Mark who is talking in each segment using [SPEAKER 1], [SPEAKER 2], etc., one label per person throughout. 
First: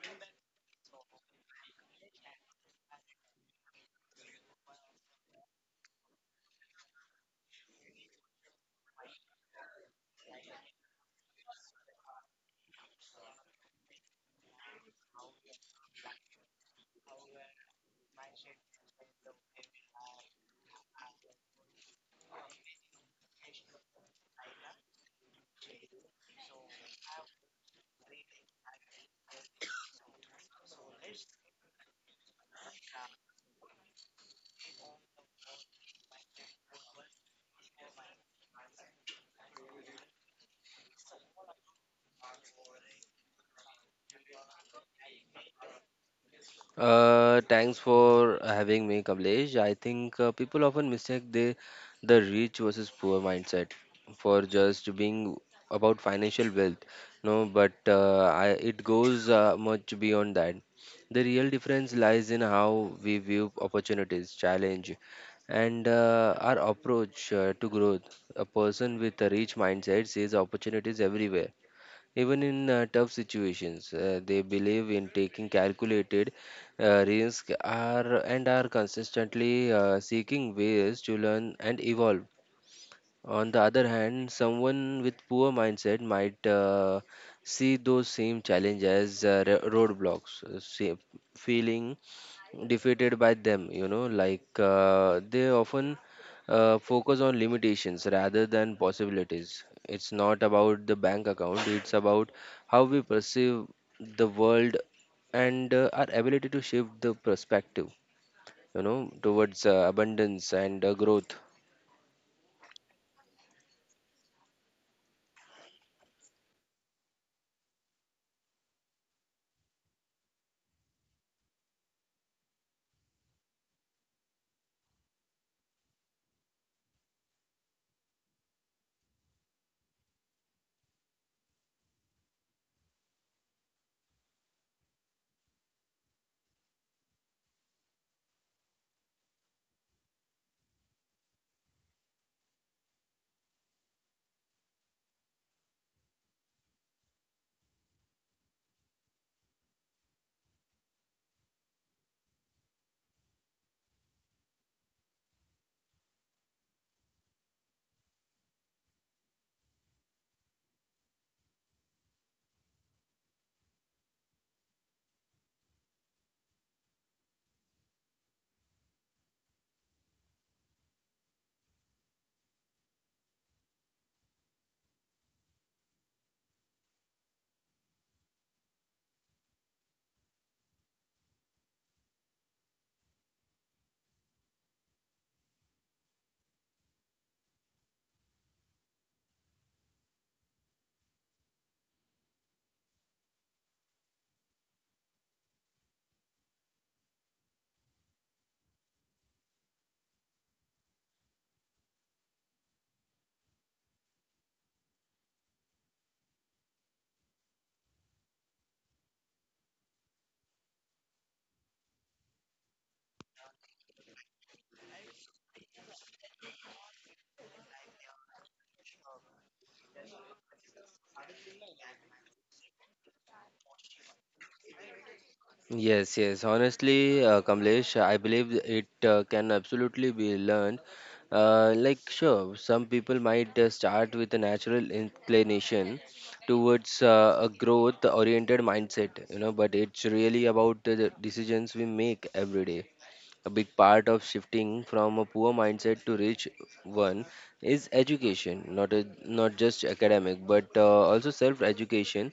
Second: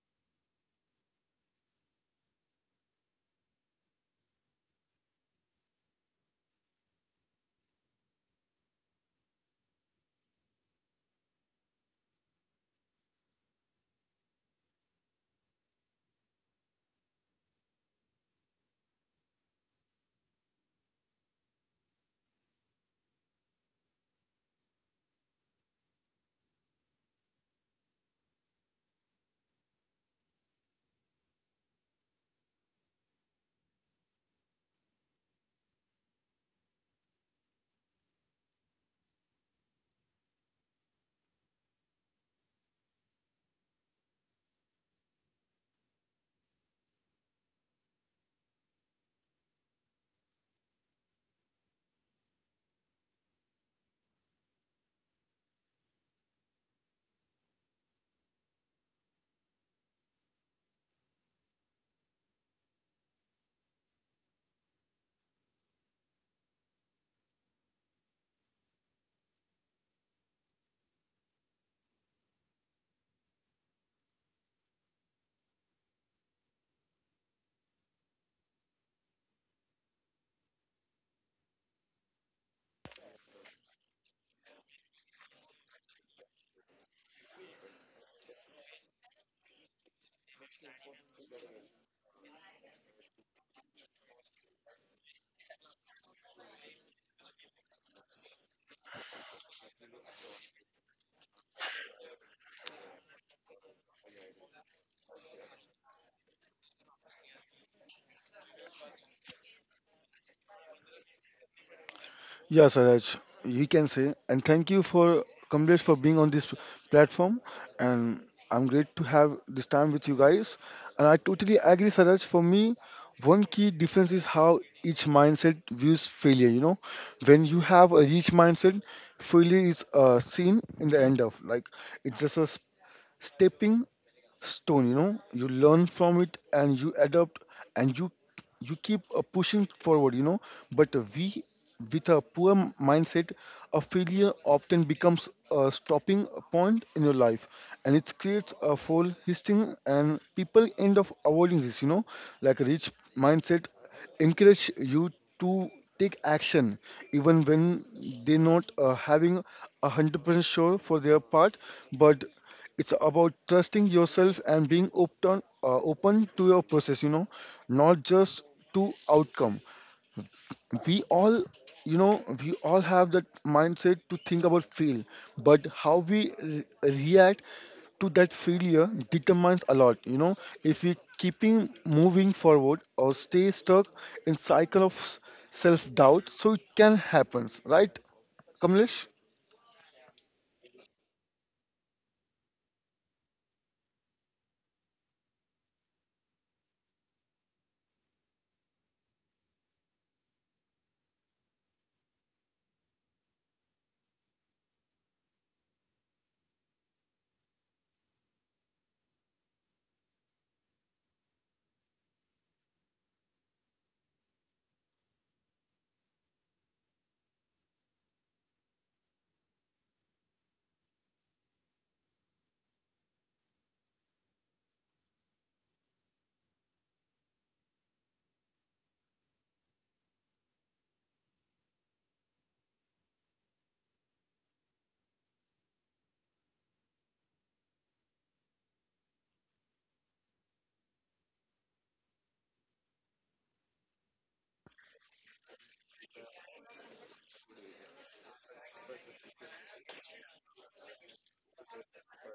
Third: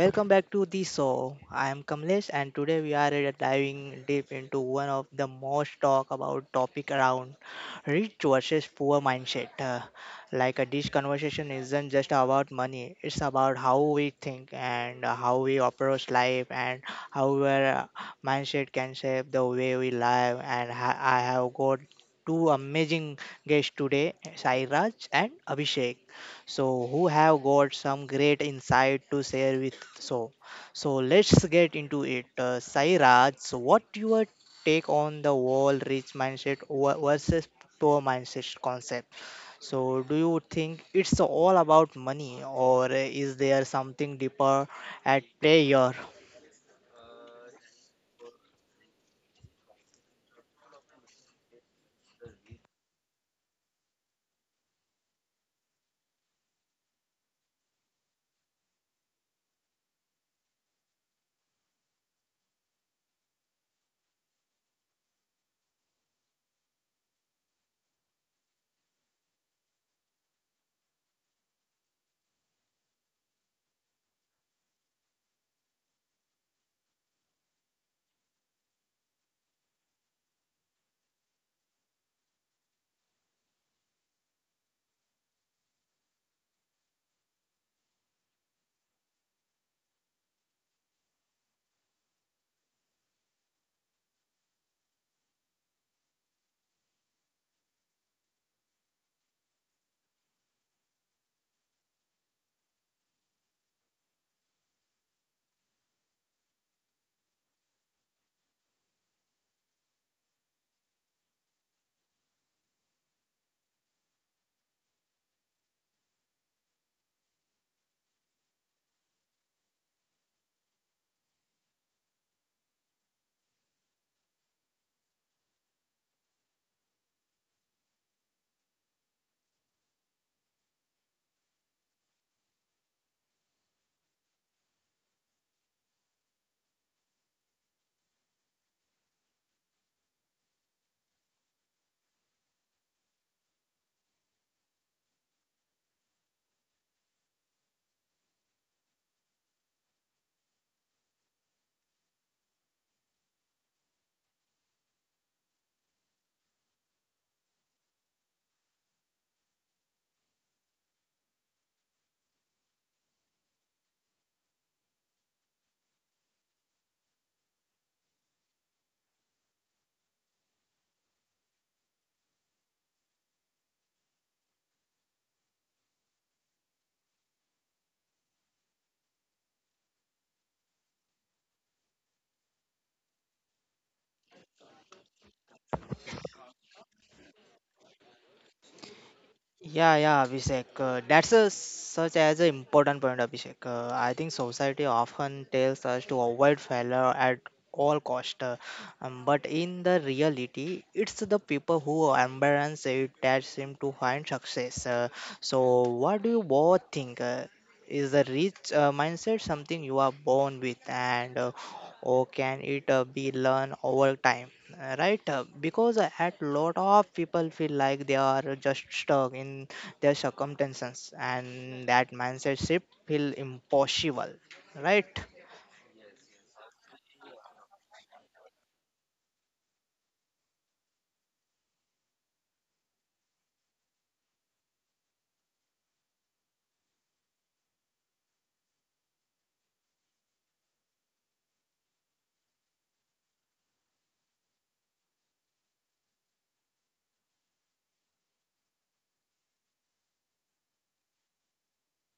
[SPEAKER 1] welcome back to the show. I am Kamlesh and today we are diving deep into one of the most talked about topic around rich versus poor mindset. This conversation isn't just about money, it's about how we think and how we approach life and how our mindset can shape the way we live and I have got two amazing guests today, Sairaj and Abhishek who have got some great insight to share with so let's get into it, Sairaj, so what your take on the wall rich mindset versus poor mindset concept? So do you think it's all about money or is there something deeper at play here?
[SPEAKER 2] Thanks for having me, Kamlesh. I think people often mistake the rich versus poor mindset for just being about financial wealth. No, but it goes much beyond that. The real difference lies in how we view opportunities, challenge, and our approach to growth. A person with a rich mindset sees opportunities everywhere. Even in tough situations, they believe in taking calculated risk are and are consistently seeking ways to learn and evolve. On the other hand, someone with poor mindset might see those same challenges as roadblocks, feeling defeated by them, you know, like they often focus on limitations rather than possibilities. It's not about the bank account, it's about how we perceive the world and our ability to shift the perspective, you know, towards abundance and growth.
[SPEAKER 3] Yeah, Saraj, you can say, and thank you for Kamlesh for being on this platform. And I'm great to have this time with you guys. And I totally agree, Saraj. For me, one key difference is how each mindset views failure. You know, when you have a rich mindset, failure is seen in the end of like it's just a stepping stone, you know, you learn from it and you adapt, and you keep pushing forward, you know. But we, with a poor mindset, a failure often becomes a stopping point in your life, and it creates a full hissing and people end up avoiding this, you know. Like a rich mindset encourage you to take action even when they're not having 100% sure for their part. But it's about trusting yourself and being open, open to your process, you know, not just to outcome. We all, you know, we all have that mindset to think about fail, but how we react to that failure determines a lot, you know, if we keeping moving forward or stay stuck in cycle of self doubt. So it can happen, right, Kamlesh?
[SPEAKER 1] Yeah, yeah, Abhishek. That's a, such as an important point, Abhishek. I think society often tells us to avoid failure at all cost, but in the reality, it's the people who embrace it that seem to find success. So, what do you both think? Is the rich mindset something you are born with, and or can it be learned over time? Right, because at lot of people feel like they are just stuck in their circumstances and that mindset shift feel impossible, right?
[SPEAKER 2] Yes, yes. Honestly, Kamlesh, I believe it can absolutely be learned. Like, sure, some people might start with a natural inclination towards a growth-oriented mindset, you know, but it's really about the decisions we make every day. A big part of shifting from a poor mindset to rich one is education, not just academic, but also self-education.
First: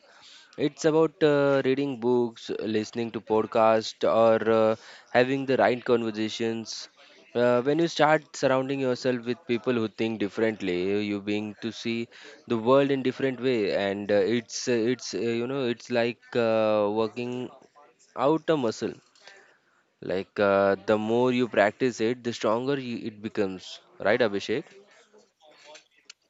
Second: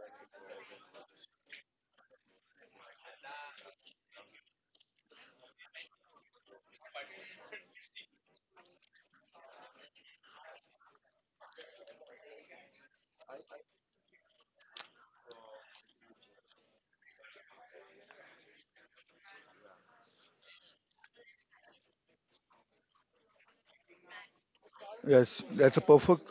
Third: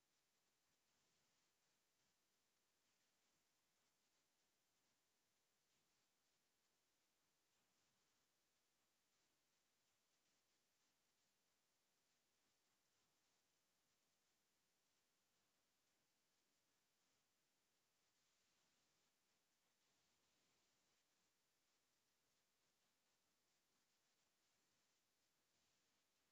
[SPEAKER 2] It's about reading books, listening to podcasts, or having the right conversations. When you start surrounding yourself with people who think differently, you begin to see the world in different way, and it's you know, it's like working out a muscle. Like the more you practice it, the stronger it becomes. Right, Abhishek?
[SPEAKER 3] Yes, that's a perfect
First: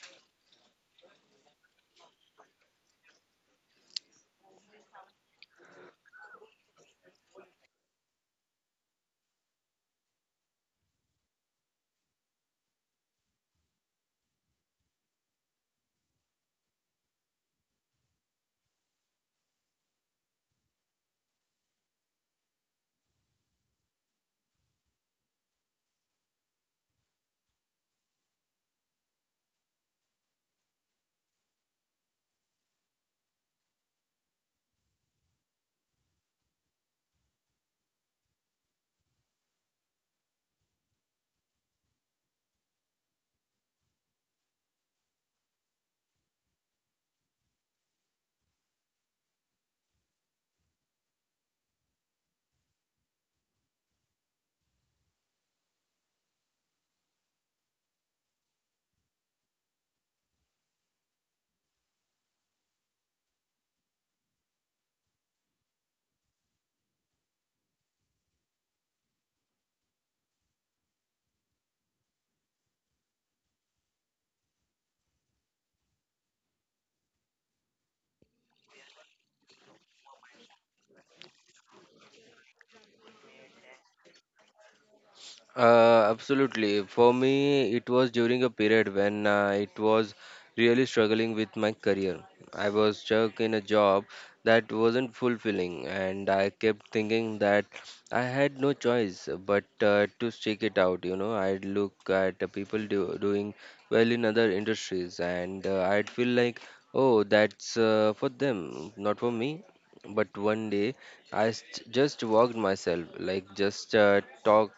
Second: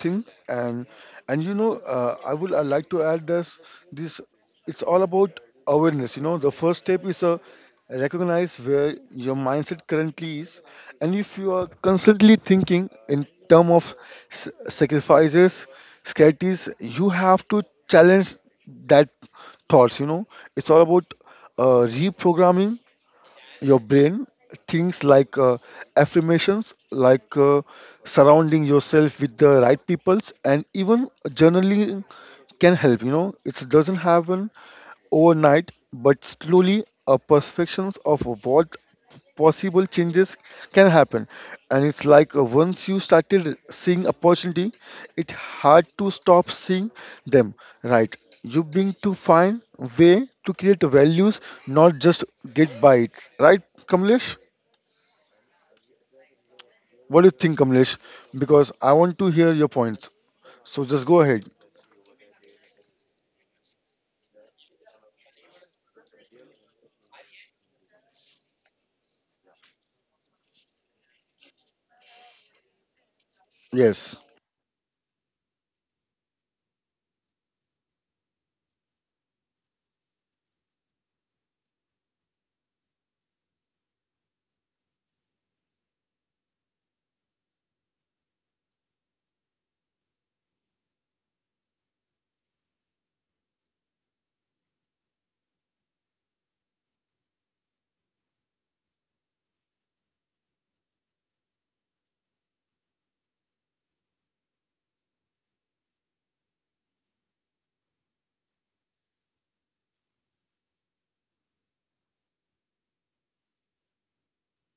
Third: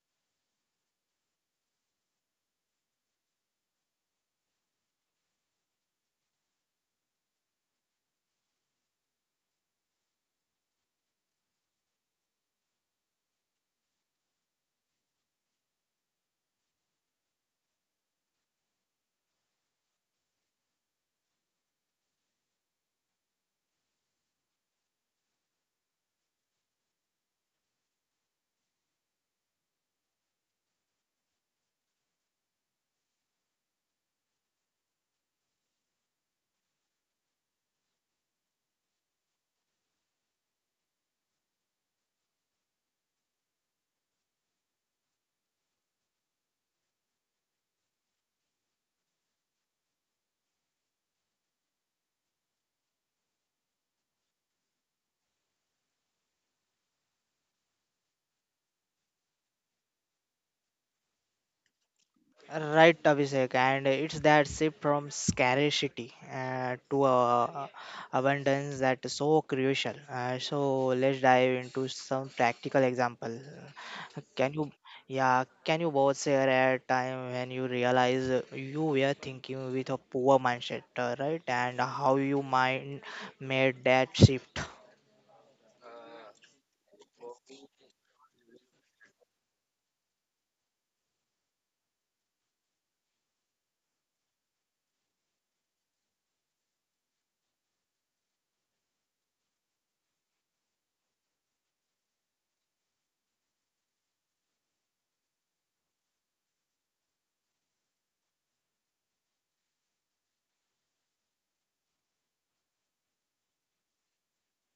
[SPEAKER 3] thing. And you know, I like to add this. It's all about awareness, you know. The first step is a recognize where your mindset currently is, and if you are constantly thinking in term of sacrifices, scarcities, you have to challenge that thoughts, you know. It's all about reprogramming your brain thinks, like affirmations, like surrounding yourself with the right peoples, and even journaling can help, you know. It doesn't happen overnight, but slowly a perceptions of what possible changes can happen. And it's like, once you started seeing opportunity, it's hard to stop seeing them, right? You bring to find way to create values, not just get by it. Right, Kamlesh? What do you think, Kamlesh? Because I want to hear your points. So just go ahead.
[SPEAKER 1] Right, Abhishek, and it's that shift from scarcity to abundance that is so crucial. So let's dive into some practical example.
[SPEAKER 3] Yes,
[SPEAKER 1] Can you, yeah, can you both share a time when you realize you were thinking with a poor mindset, right? And how you mind made that shift?
[SPEAKER 2] Absolutely. For me, it was during a period when it was really struggling with my career. I was stuck in a job that wasn't fulfilling, and I kept thinking that I had no choice but to stick it out. You know, I'd look at the doing well in other industries, and I'd feel like, oh, that's for them, not for me. But one day, just walked myself, like just talk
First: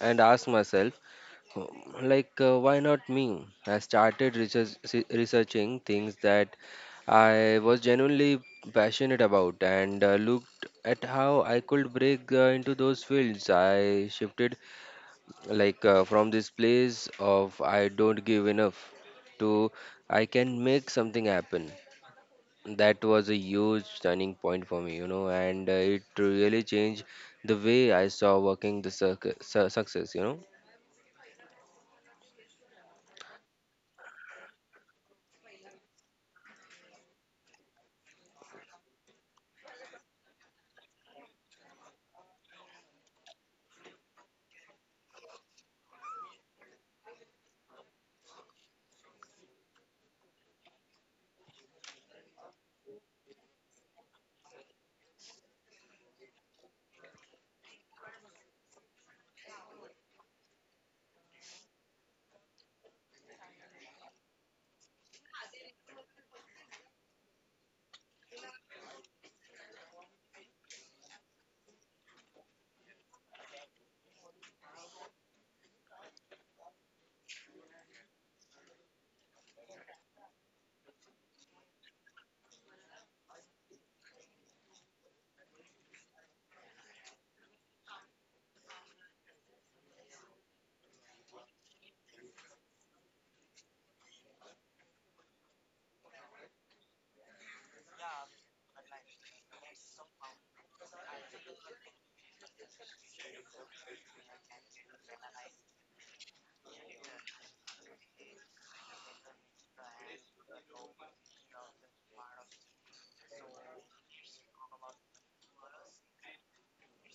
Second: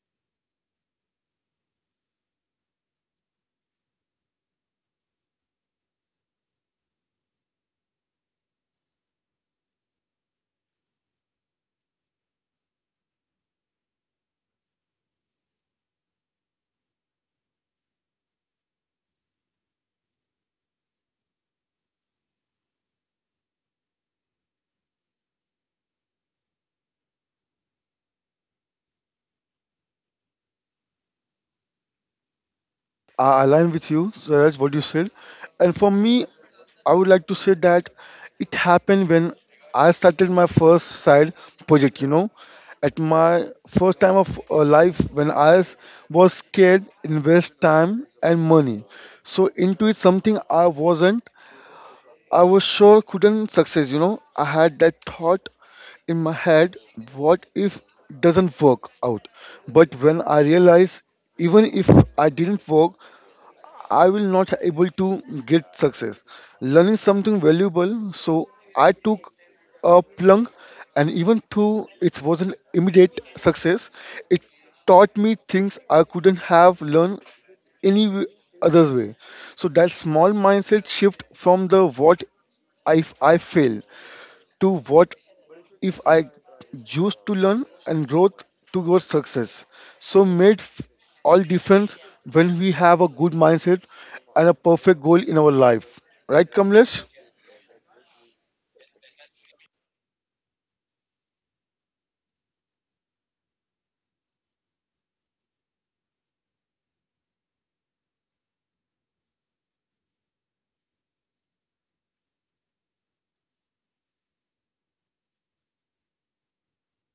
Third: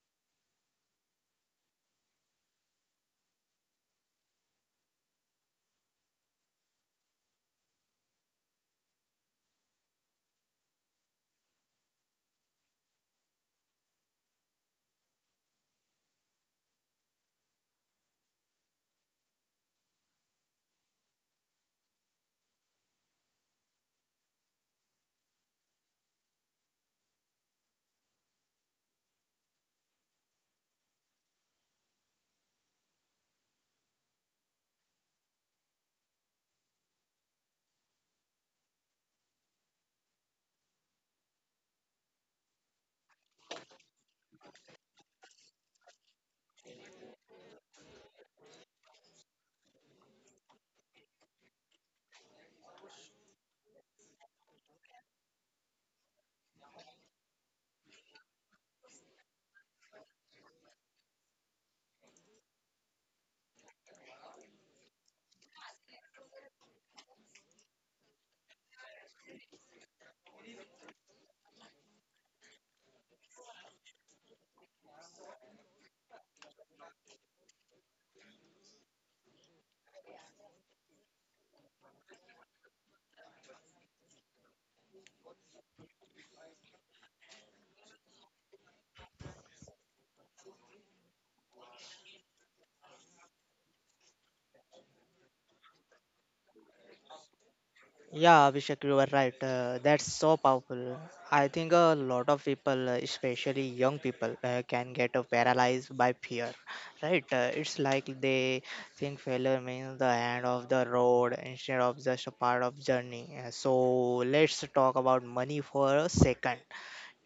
[SPEAKER 2] and asked myself, like, why not me? Researching things that I was genuinely passionate about, and looked at how I could break into those fields. I shifted like from this place of I don't give enough to I can make something happen. That was a huge turning point for me, you know, and it really changed the way I saw working the success, you know.
[SPEAKER 3] I align with you. So that's what you said. And for me, I would like to say that it happened when I started my first side project. You know, at my first time of life, when I was scared, invest time and money. So into it something I wasn't, I was sure couldn't success, you know. I had that thought in my head, what if doesn't work out? But when I realized even if I didn't work, I will not able to get success. Learning something valuable, so I took a plunge, and even though it wasn't immediate success, it taught me things I couldn't have learned any other way. So that small mindset shift from the what if I fail to what if I used to learn and growth towards success. So made all difference when we have a good mindset and a perfect goal in our life. Right, Kamlesh?
[SPEAKER 1] Yeah, Abhishek, you are right. That's so powerful. I think a lot of people, especially young people, can get paralyzed by fear, right? It's like they think failure means the end of the road instead of just a part of journey. So let's talk about money for a second.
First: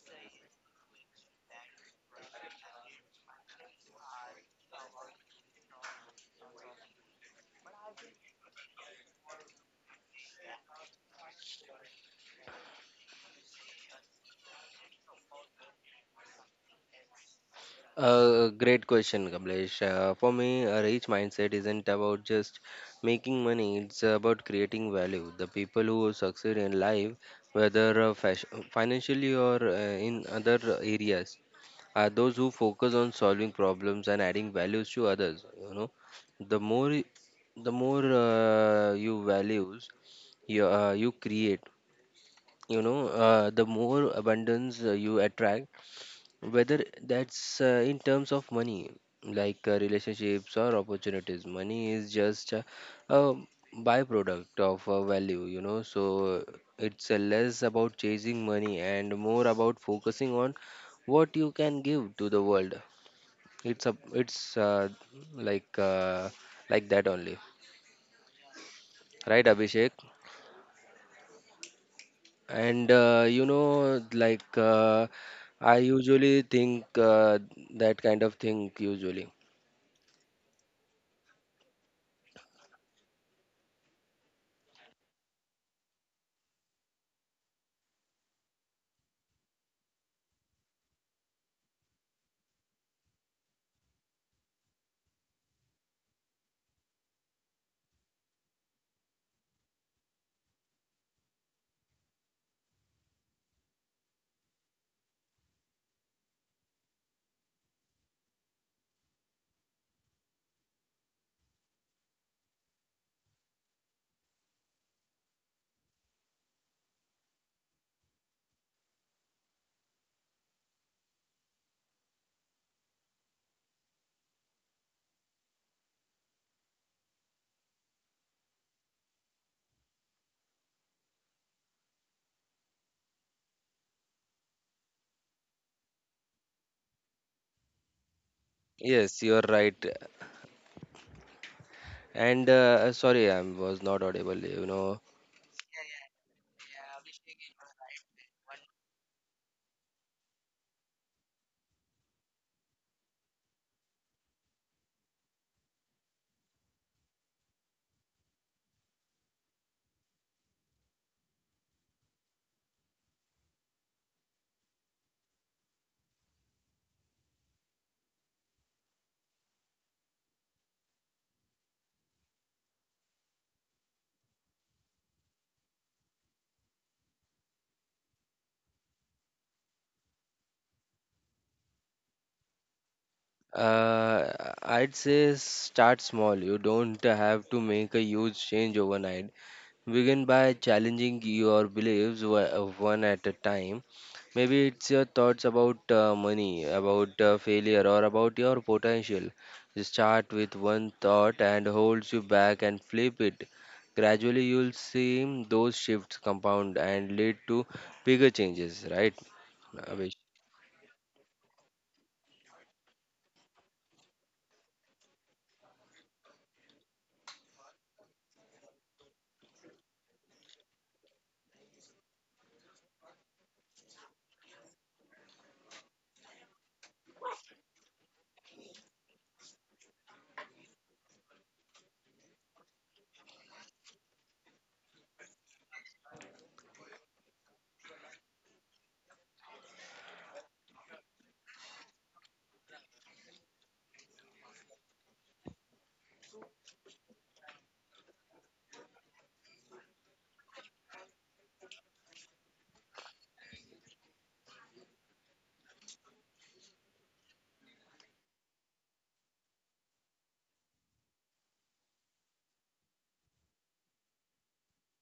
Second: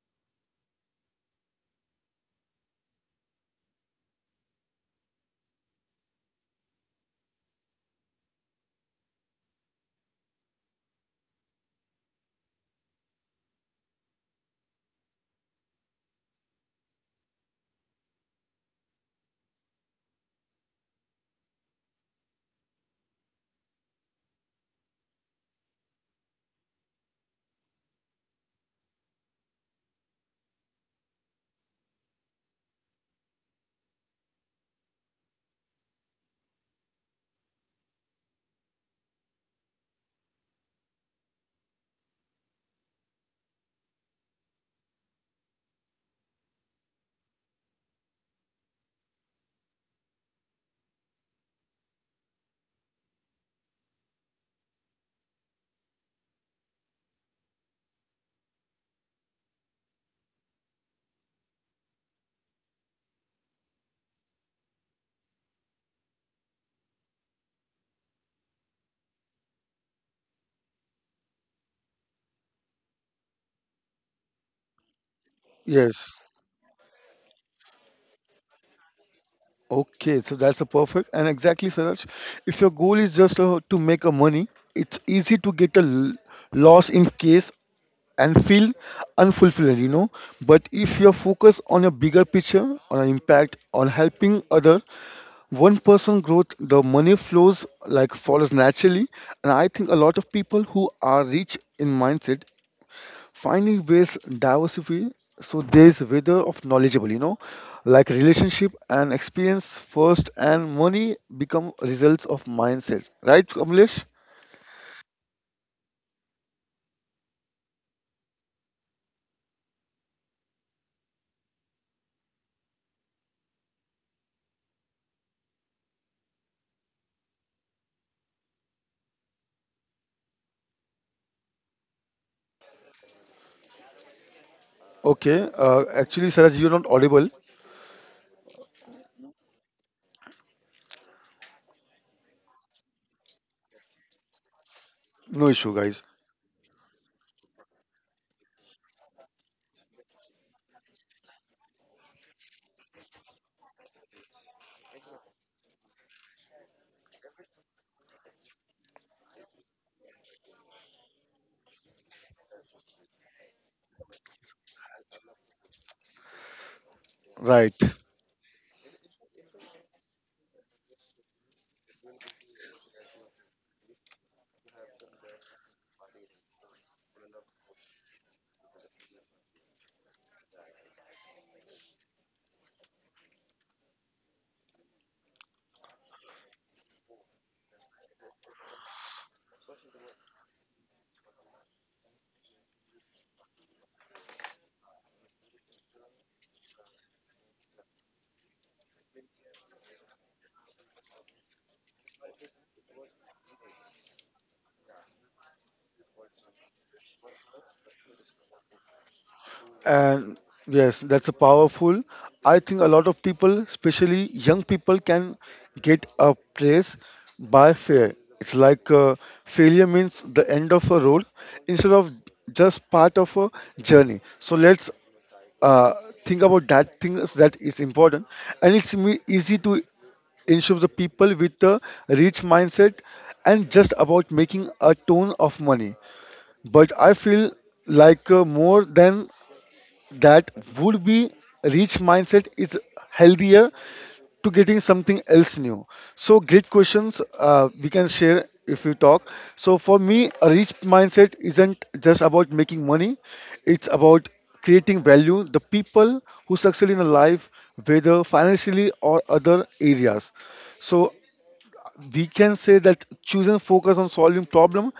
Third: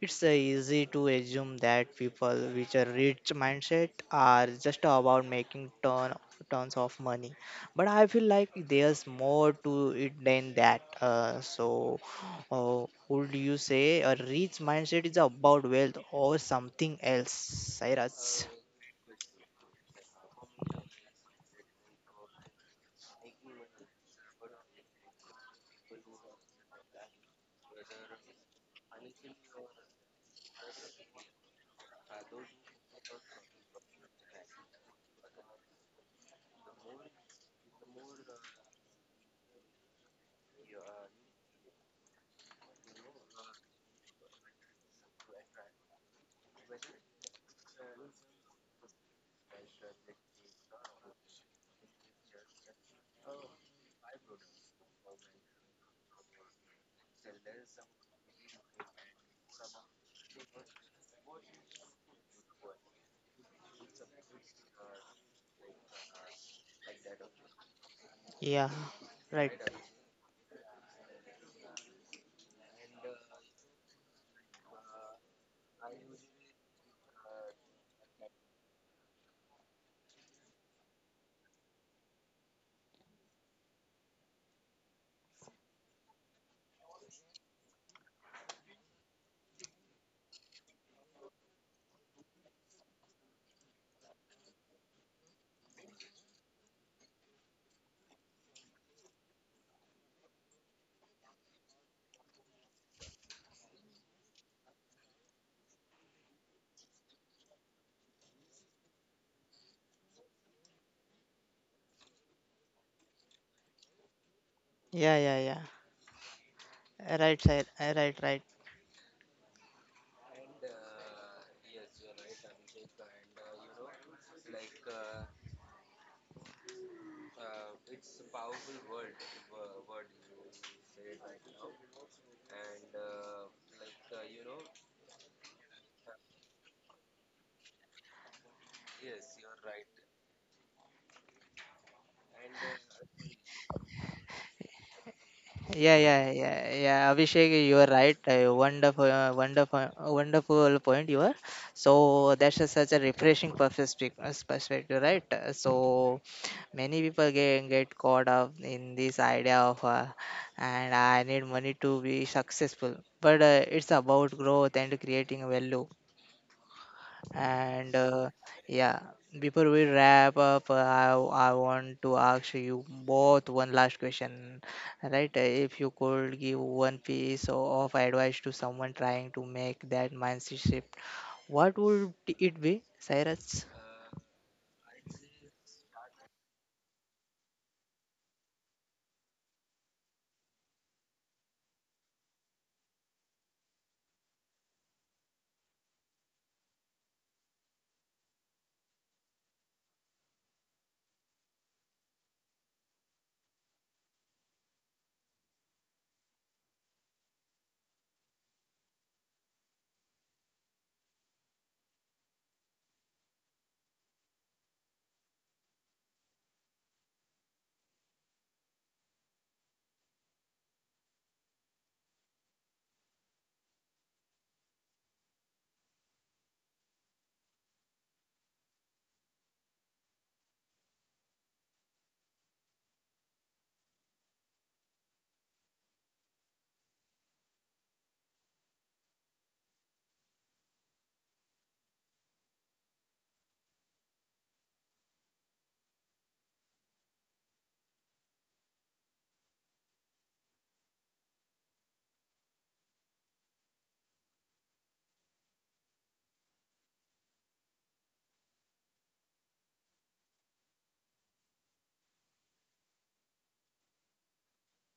[SPEAKER 1] It's easy to assume that people with a rich mindset are just about making tons of money, but I feel like there's more to it than that. So, would you say a rich mindset is about wealth or something else, Sairaj?
[SPEAKER 2] Great question, Kamlesh. For me, a rich mindset isn't about just making money, it's about creating value. The people who succeed in life, whether financially or in other areas, are those who focus on solving problems and adding values to others. You know, the more y- the more you values you create, you know, the more abundance you attract, whether that's in terms of money like relationships or opportunities. Money is just a byproduct of value, you know. So it's less about chasing money and more about focusing on what you can give to the world. It's a it's Like like that only,
[SPEAKER 1] Yeah,
[SPEAKER 2] right,
[SPEAKER 1] right.
[SPEAKER 2] Abhishek? And you know, like I
[SPEAKER 3] Yes.
[SPEAKER 2] usually think that kind of thing usually.
[SPEAKER 3] Okay, so that's a perfect and exactly, Saraj. If your goal is just to make a money, it's easy to get a loss in case and feel unfulfilled, you know. But if you're focused on a bigger picture, on an impact, on helping other one person growth, the money flows like follows naturally. And I think a lot of people who are rich in mindset finding ways diversity, so there is weather of knowledgeable, you know, like relationship and experience first, and money become results of mindset. Right, Kamlesh?
[SPEAKER 1] Yeah, yeah, yeah. Right, right, right, right.
[SPEAKER 3] Okay. Actually, Saraj, you're not audible.
[SPEAKER 2] Yes, you are right. And sorry, I was not audible. You know,
[SPEAKER 3] No issue,
[SPEAKER 1] Yeah,
[SPEAKER 3] guys.
[SPEAKER 1] yeah, yeah, yeah. Abhishek, you are right. A wonderful, wonderful point you are. So that's a, such a refreshing perspective, right? So many people get caught up in this idea of, and I need money to be successful. But it's about growth and creating value
[SPEAKER 3] Right.
[SPEAKER 1] and yeah, before we wrap up, I want to ask you both one last question, right? If you could give one piece of advice to someone trying to make that mindset shift, what would it be, Cyrus?
[SPEAKER 2] uh, I'd say start small. You don't have to make a huge change overnight. Begin by challenging your beliefs one at a time. Maybe it's your thoughts about money, about failure, or about your potential. You start with one thought and holds you back and flip it. Gradually, you'll see those shifts compound and lead to bigger changes, right, Avish?
[SPEAKER 3] And yes, that's a powerful. I think a lot of people, especially young people, can get a place by fear. It's like failure means the end of a road instead of just part of a journey. So let's, uh, think about that things that is important, and it's easy to ensure the people with a rich mindset and just about making a ton of money. But I feel like more than that would be rich mindset is healthier to getting something else new. So great questions, we can share if we talk. So for me, a rich mindset isn't just about making money; it's about creating value. The people who succeed in a life, whether financially or other areas. So we can say that choosing focus on solving problem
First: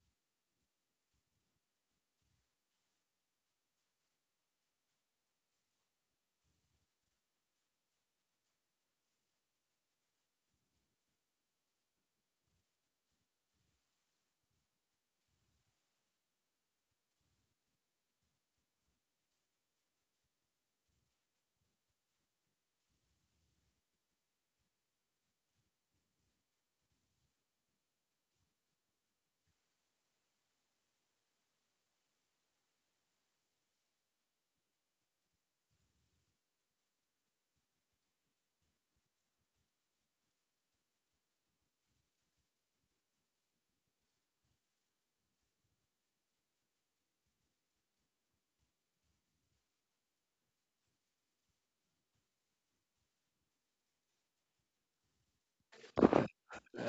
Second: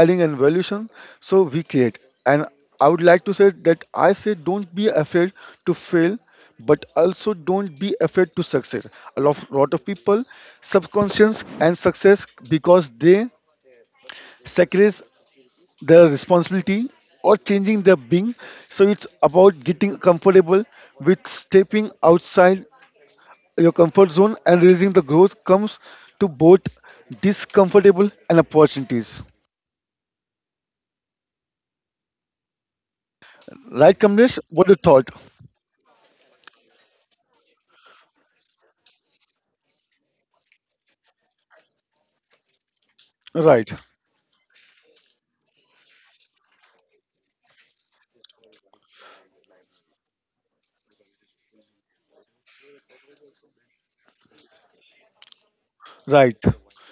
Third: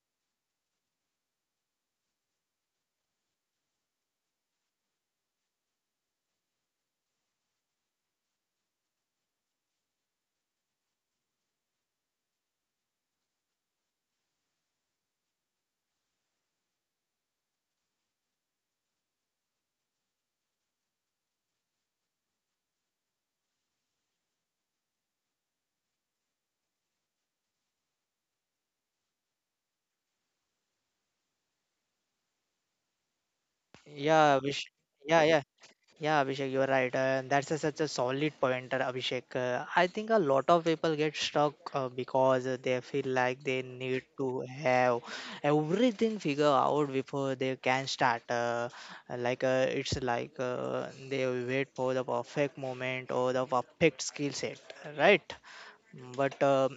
[SPEAKER 3] adding and evolution so we create. And I would like to say that I say don't be afraid to fail, but also don't be afraid to success. A lot of people subconscious and success because they sacrifice their responsibility or changing their being. So it's about getting comfortable with stepping outside your comfort zone and raising the growth comes to both discomfortable and opportunities. Right, Kamlesh?
[SPEAKER 1] Yeah,
[SPEAKER 3] What
[SPEAKER 1] wish.
[SPEAKER 3] you thought?
[SPEAKER 1] Yeah, yeah. Yeah, Abhishek, you're right. That's a, such a solid pointer, Abhishek. I think a lot of people get stuck because they feel like
[SPEAKER 3] Right,
[SPEAKER 1] they need to have everything figured out before they can start. It's like they wait for the perfect moment or the perfect skill set, right?
[SPEAKER 3] right.
[SPEAKER 1] But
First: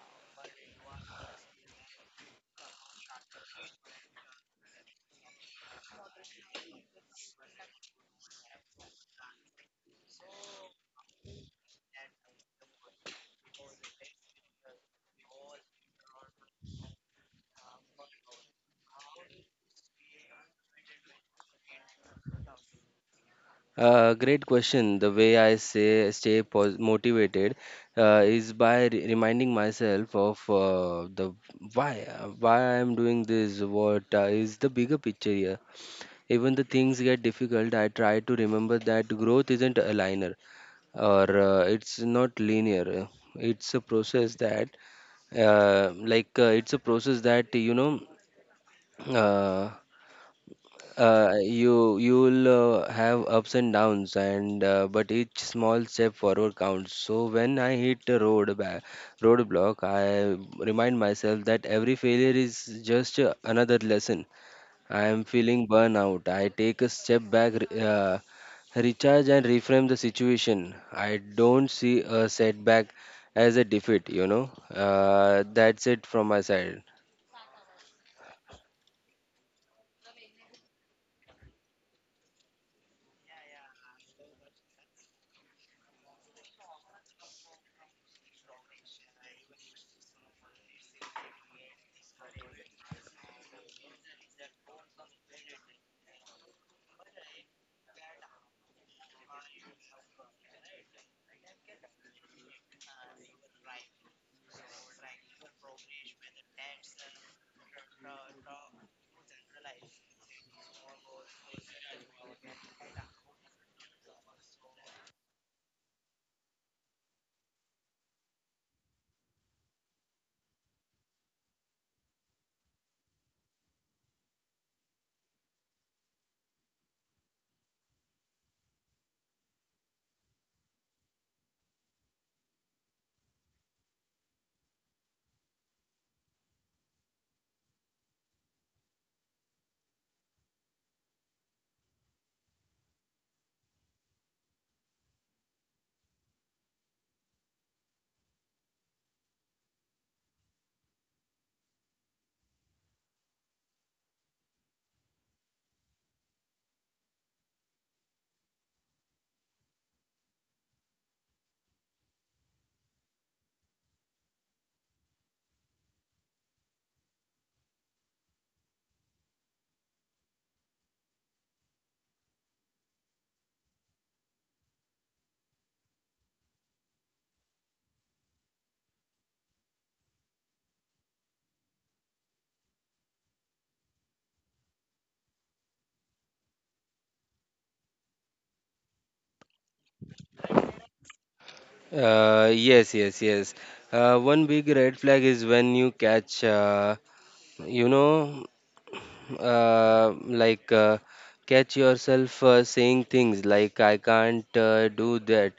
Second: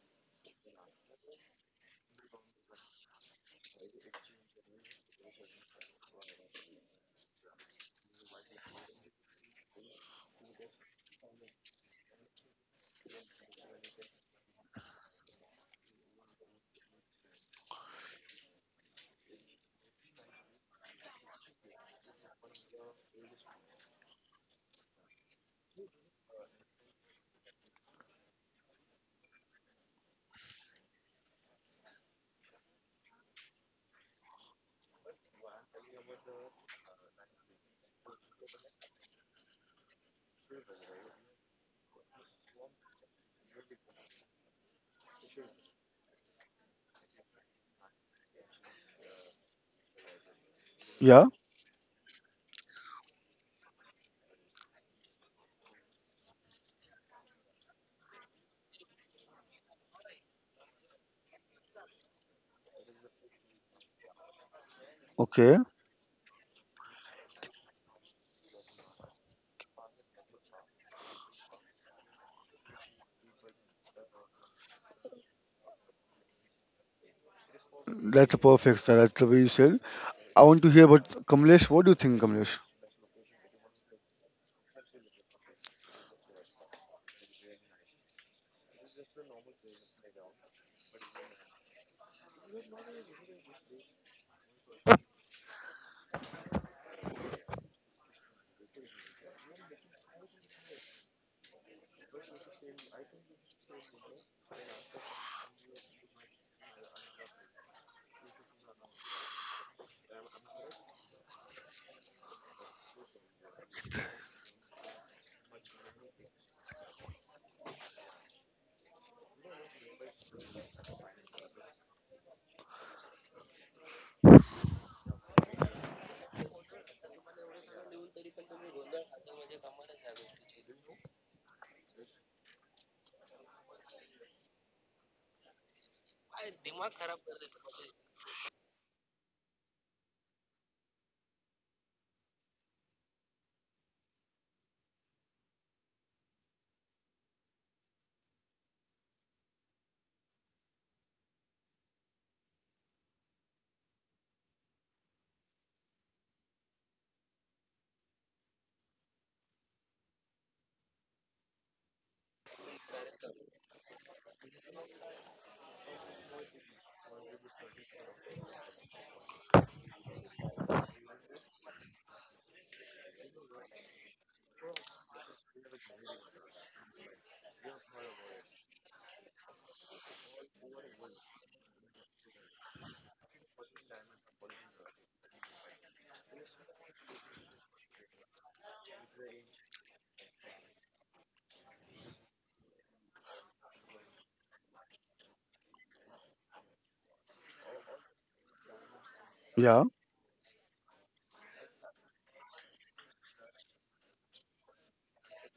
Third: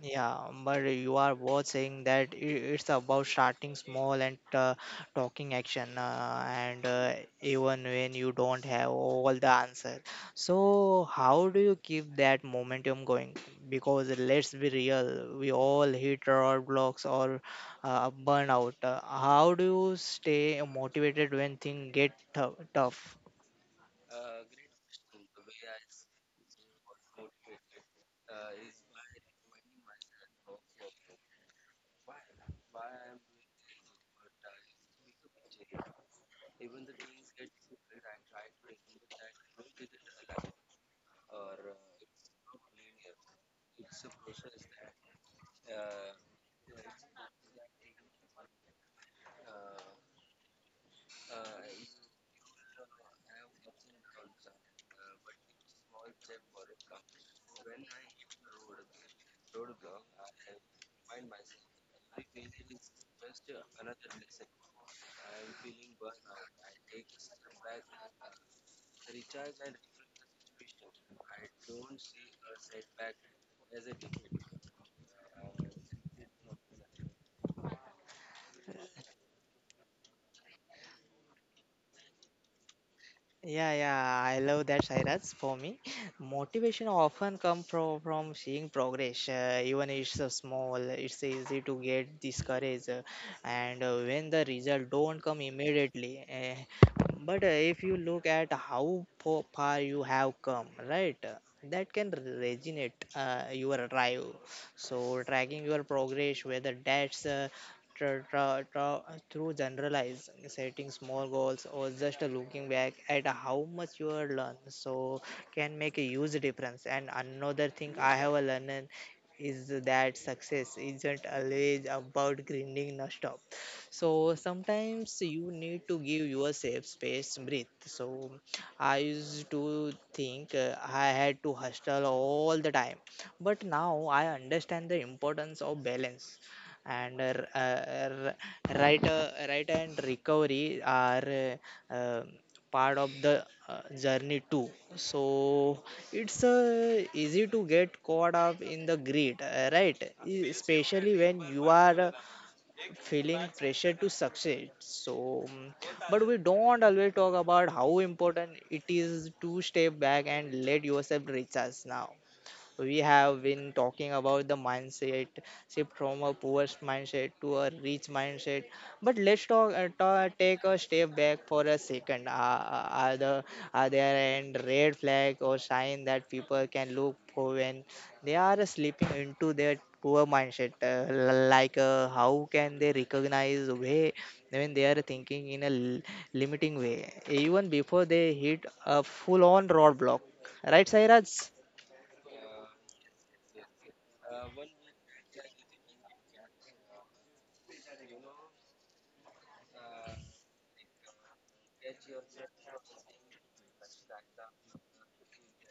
[SPEAKER 1] Yeah, but you are both saying that it's about starting small and talking action, and even when you don't have all the answer. So, how do you keep that momentum going? Because let's be real, we all hit roadblocks or burnout. How do you stay motivated when things get tough?
[SPEAKER 2] Great question. The way I say stay pos motivated is by re reminding myself of the why, why I'm doing this. What is the bigger picture here? Even the things get difficult, I try to remember that growth isn't a linear, or it's not linear. It's a process that it's a process that, you know. Uh,
[SPEAKER 3] Yeah,
[SPEAKER 2] you you'll have ups and downs, and but each small step forward counts. So when I hit a roadblock, I remind myself that every failure is just another lesson. I am
[SPEAKER 3] okay.
[SPEAKER 2] feeling burnout, I take a step back, recharge and reframe the situation. I don't see a setback as a defeat, you know. That's it from my side.
[SPEAKER 3] That's a perfect, sir. That's the way you said. I want to hear about Kamlesh. What do you think, Kamlesh?
[SPEAKER 1] Yeah, yeah, I love that, Sairaj. For me, motivation often come from seeing progress, even it's small. It's easy to get discouraged, and when the result don't come immediately. Eh, but If you look at how far you have come, right, that can resonate your drive. So tracking your progress, whether that's tra- tra- tra- through generalized setting small goals or just looking back at how much you have learned, so can make a huge difference. And another thing I have learned is that success isn't always about grinding non-stop, so sometimes you need to give yourself space, breathe. So I used to think I had to hustle all the time, but now I understand the importance of balance. And r- r- right, Right and recovery are uh, uh, part of the journey too. So it's easy to get caught up in the grid, right? Especially when you are feeling pressure to succeed, so but we don't always talk about how important it is to step back and let yourself recharge. Now we have been talking about the mindset shift from a poor mindset to a rich mindset. But let's talk, take a step back for a second. Are the are there any red flag or sign that people can look for when they are slipping into their poor mindset? How can they recognize way when they are thinking in a limiting way, even before they hit a full-on roadblock? Right, Sairaj?
[SPEAKER 2] Yes, yes, yes. One big red flag is when you catch, you know,
[SPEAKER 3] Yeah,
[SPEAKER 2] uh, like uh, catch yourself saying things like I can't do that,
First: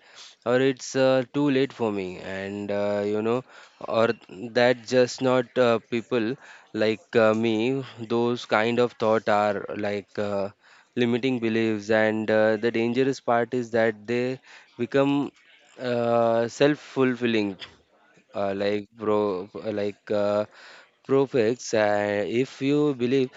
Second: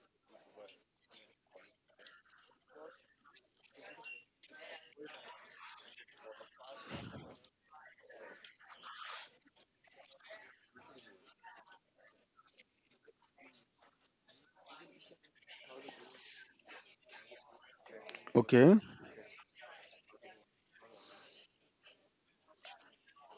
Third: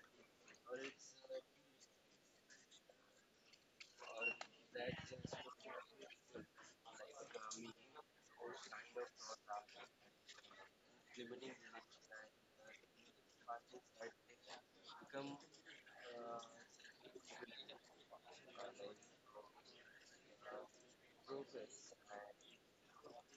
[SPEAKER 2] or it's too late for me, and you know, or that just not people like me. Those kind of thought are like limiting beliefs, and the dangerous part is that they become self-fulfilling uh,
[SPEAKER 3] okay.
[SPEAKER 2] like pro like uh, Profex, If you believe,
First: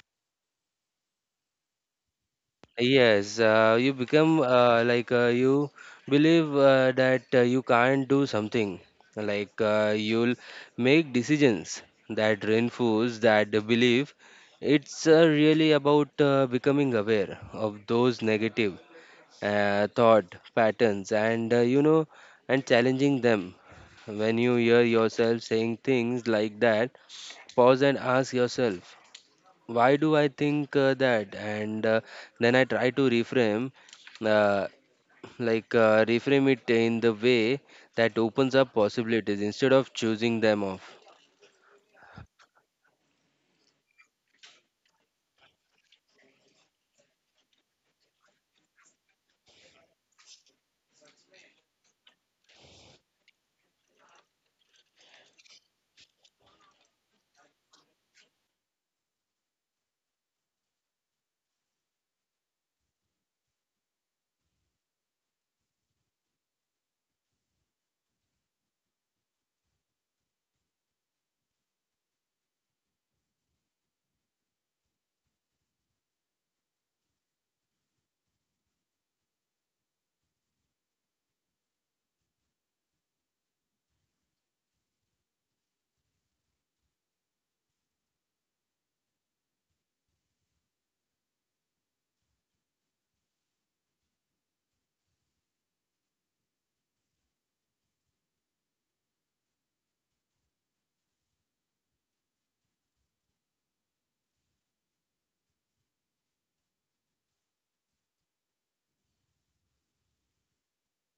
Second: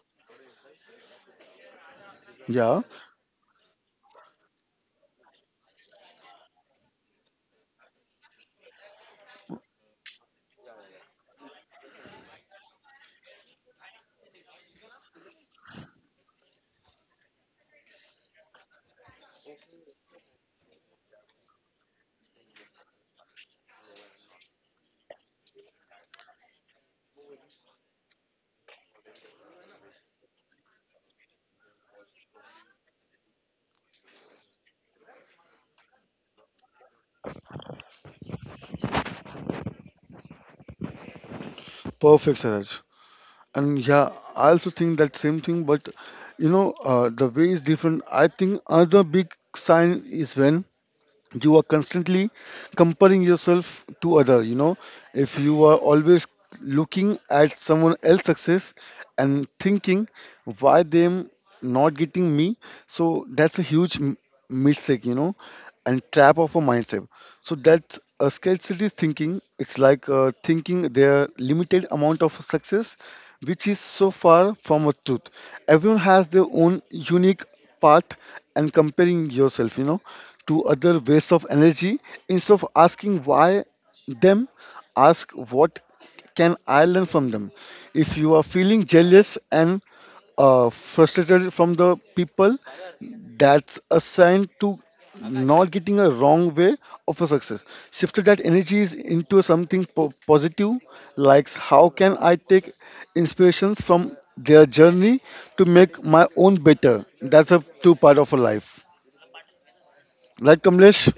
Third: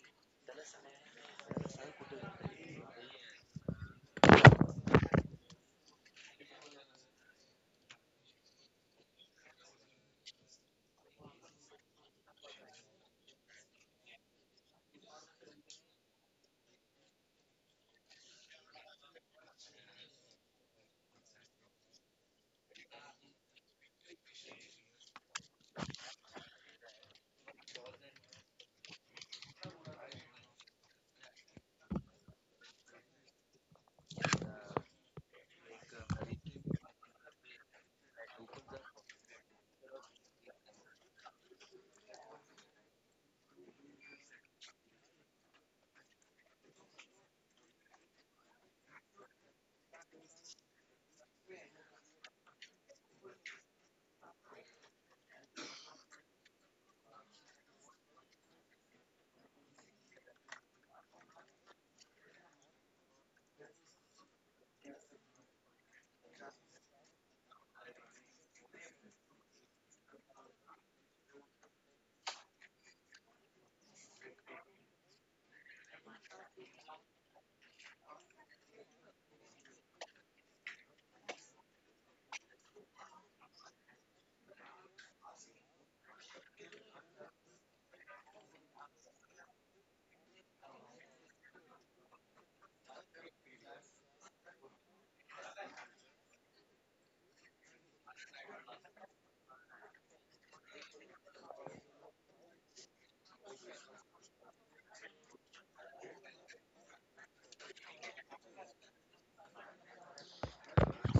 [SPEAKER 3] Yeah,
[SPEAKER 2] yes, you become you believe that you can't do something. Like you'll make decisions that reinforce that belief. It's really about becoming aware of those negative thought patterns, and you know, and challenging them. When you hear yourself saying things like that, pause and ask yourself why do I think that? And then I try to reframe, uh, reframe it in the way that opens up possibilities instead of choosing them off.
[SPEAKER 3] perfect, Saraj. And yeah, I also think that same thing, but you know, the way is different. I think another big sign is when you are constantly comparing yourself to other, you know. If you are always looking at someone else's success and thinking why them not getting me, so that's a huge mistake, you know, and trap of a mindset. So that's scarcity thinking. It's like thinking their limited amount of success, which is so far from a truth. Everyone has their own unique path, and comparing yourself, you know, to other waste of energy. Instead of asking why them, ask what can I learn from them? If you are feeling jealous and frustrated from the people, that's a sign to not getting a wrong way of a success. Shifted that energy is into something positive, like how can I take inspirations from their journey to make my own better? That's a true part of a life. Right, Kamlesh?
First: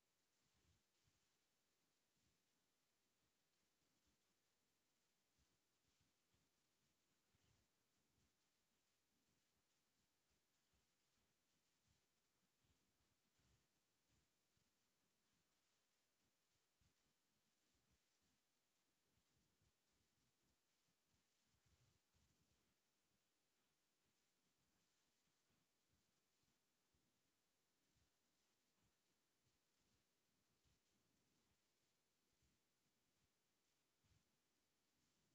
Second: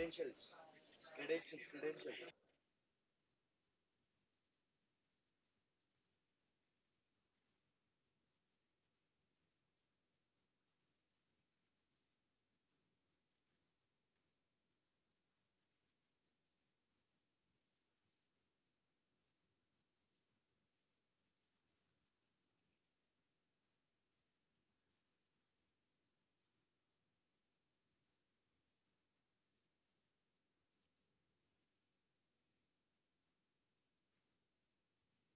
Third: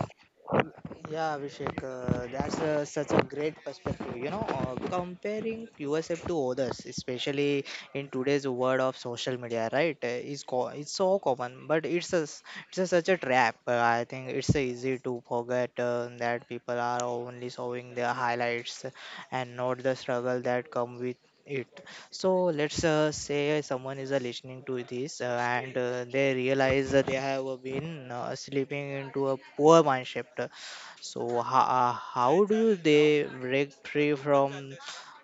[SPEAKER 1] Yeah, Abhishek, that's such a great perspective. You know, comparing yourself to others, especially in today's world of social media, right, it's so common, but it's a, such a trap. I think it's easy to forget that people are only showing their highlights and not the struggle that come with it. So let's say someone is listening to this and they realize that they have been slipping into a poor mindset, so how do they break free from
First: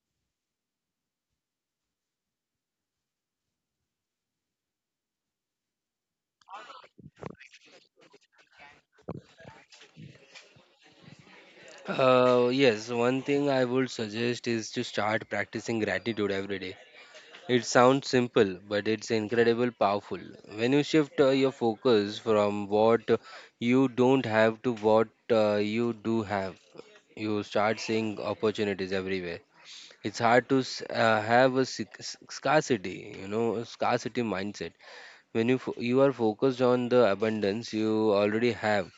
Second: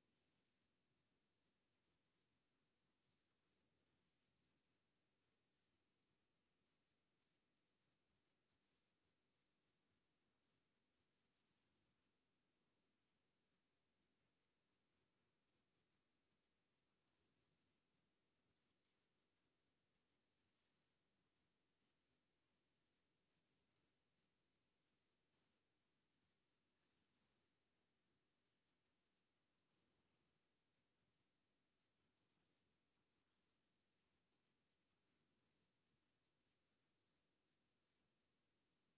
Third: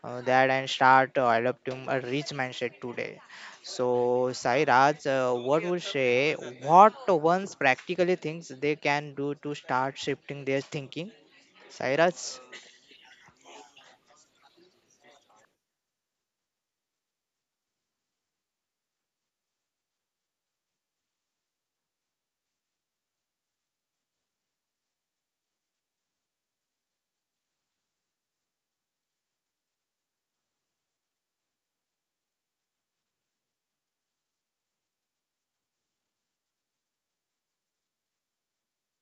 [SPEAKER 1] that and start adopting a rich mindset today? So Sai Raj, what would say what ones practically things they can do to start shifting their thinking? Sai Raj?
[SPEAKER 2] Yes, one thing I would suggest is to start practicing gratitude every day. It sounds simple, but it's incredibly powerful. When you shift your focus from what you don't have to what you do have, you start seeing opportunities everywhere. It's hard to have a scarcity, you know, a scarcity mindset. When you you are focused on the abundance you already have,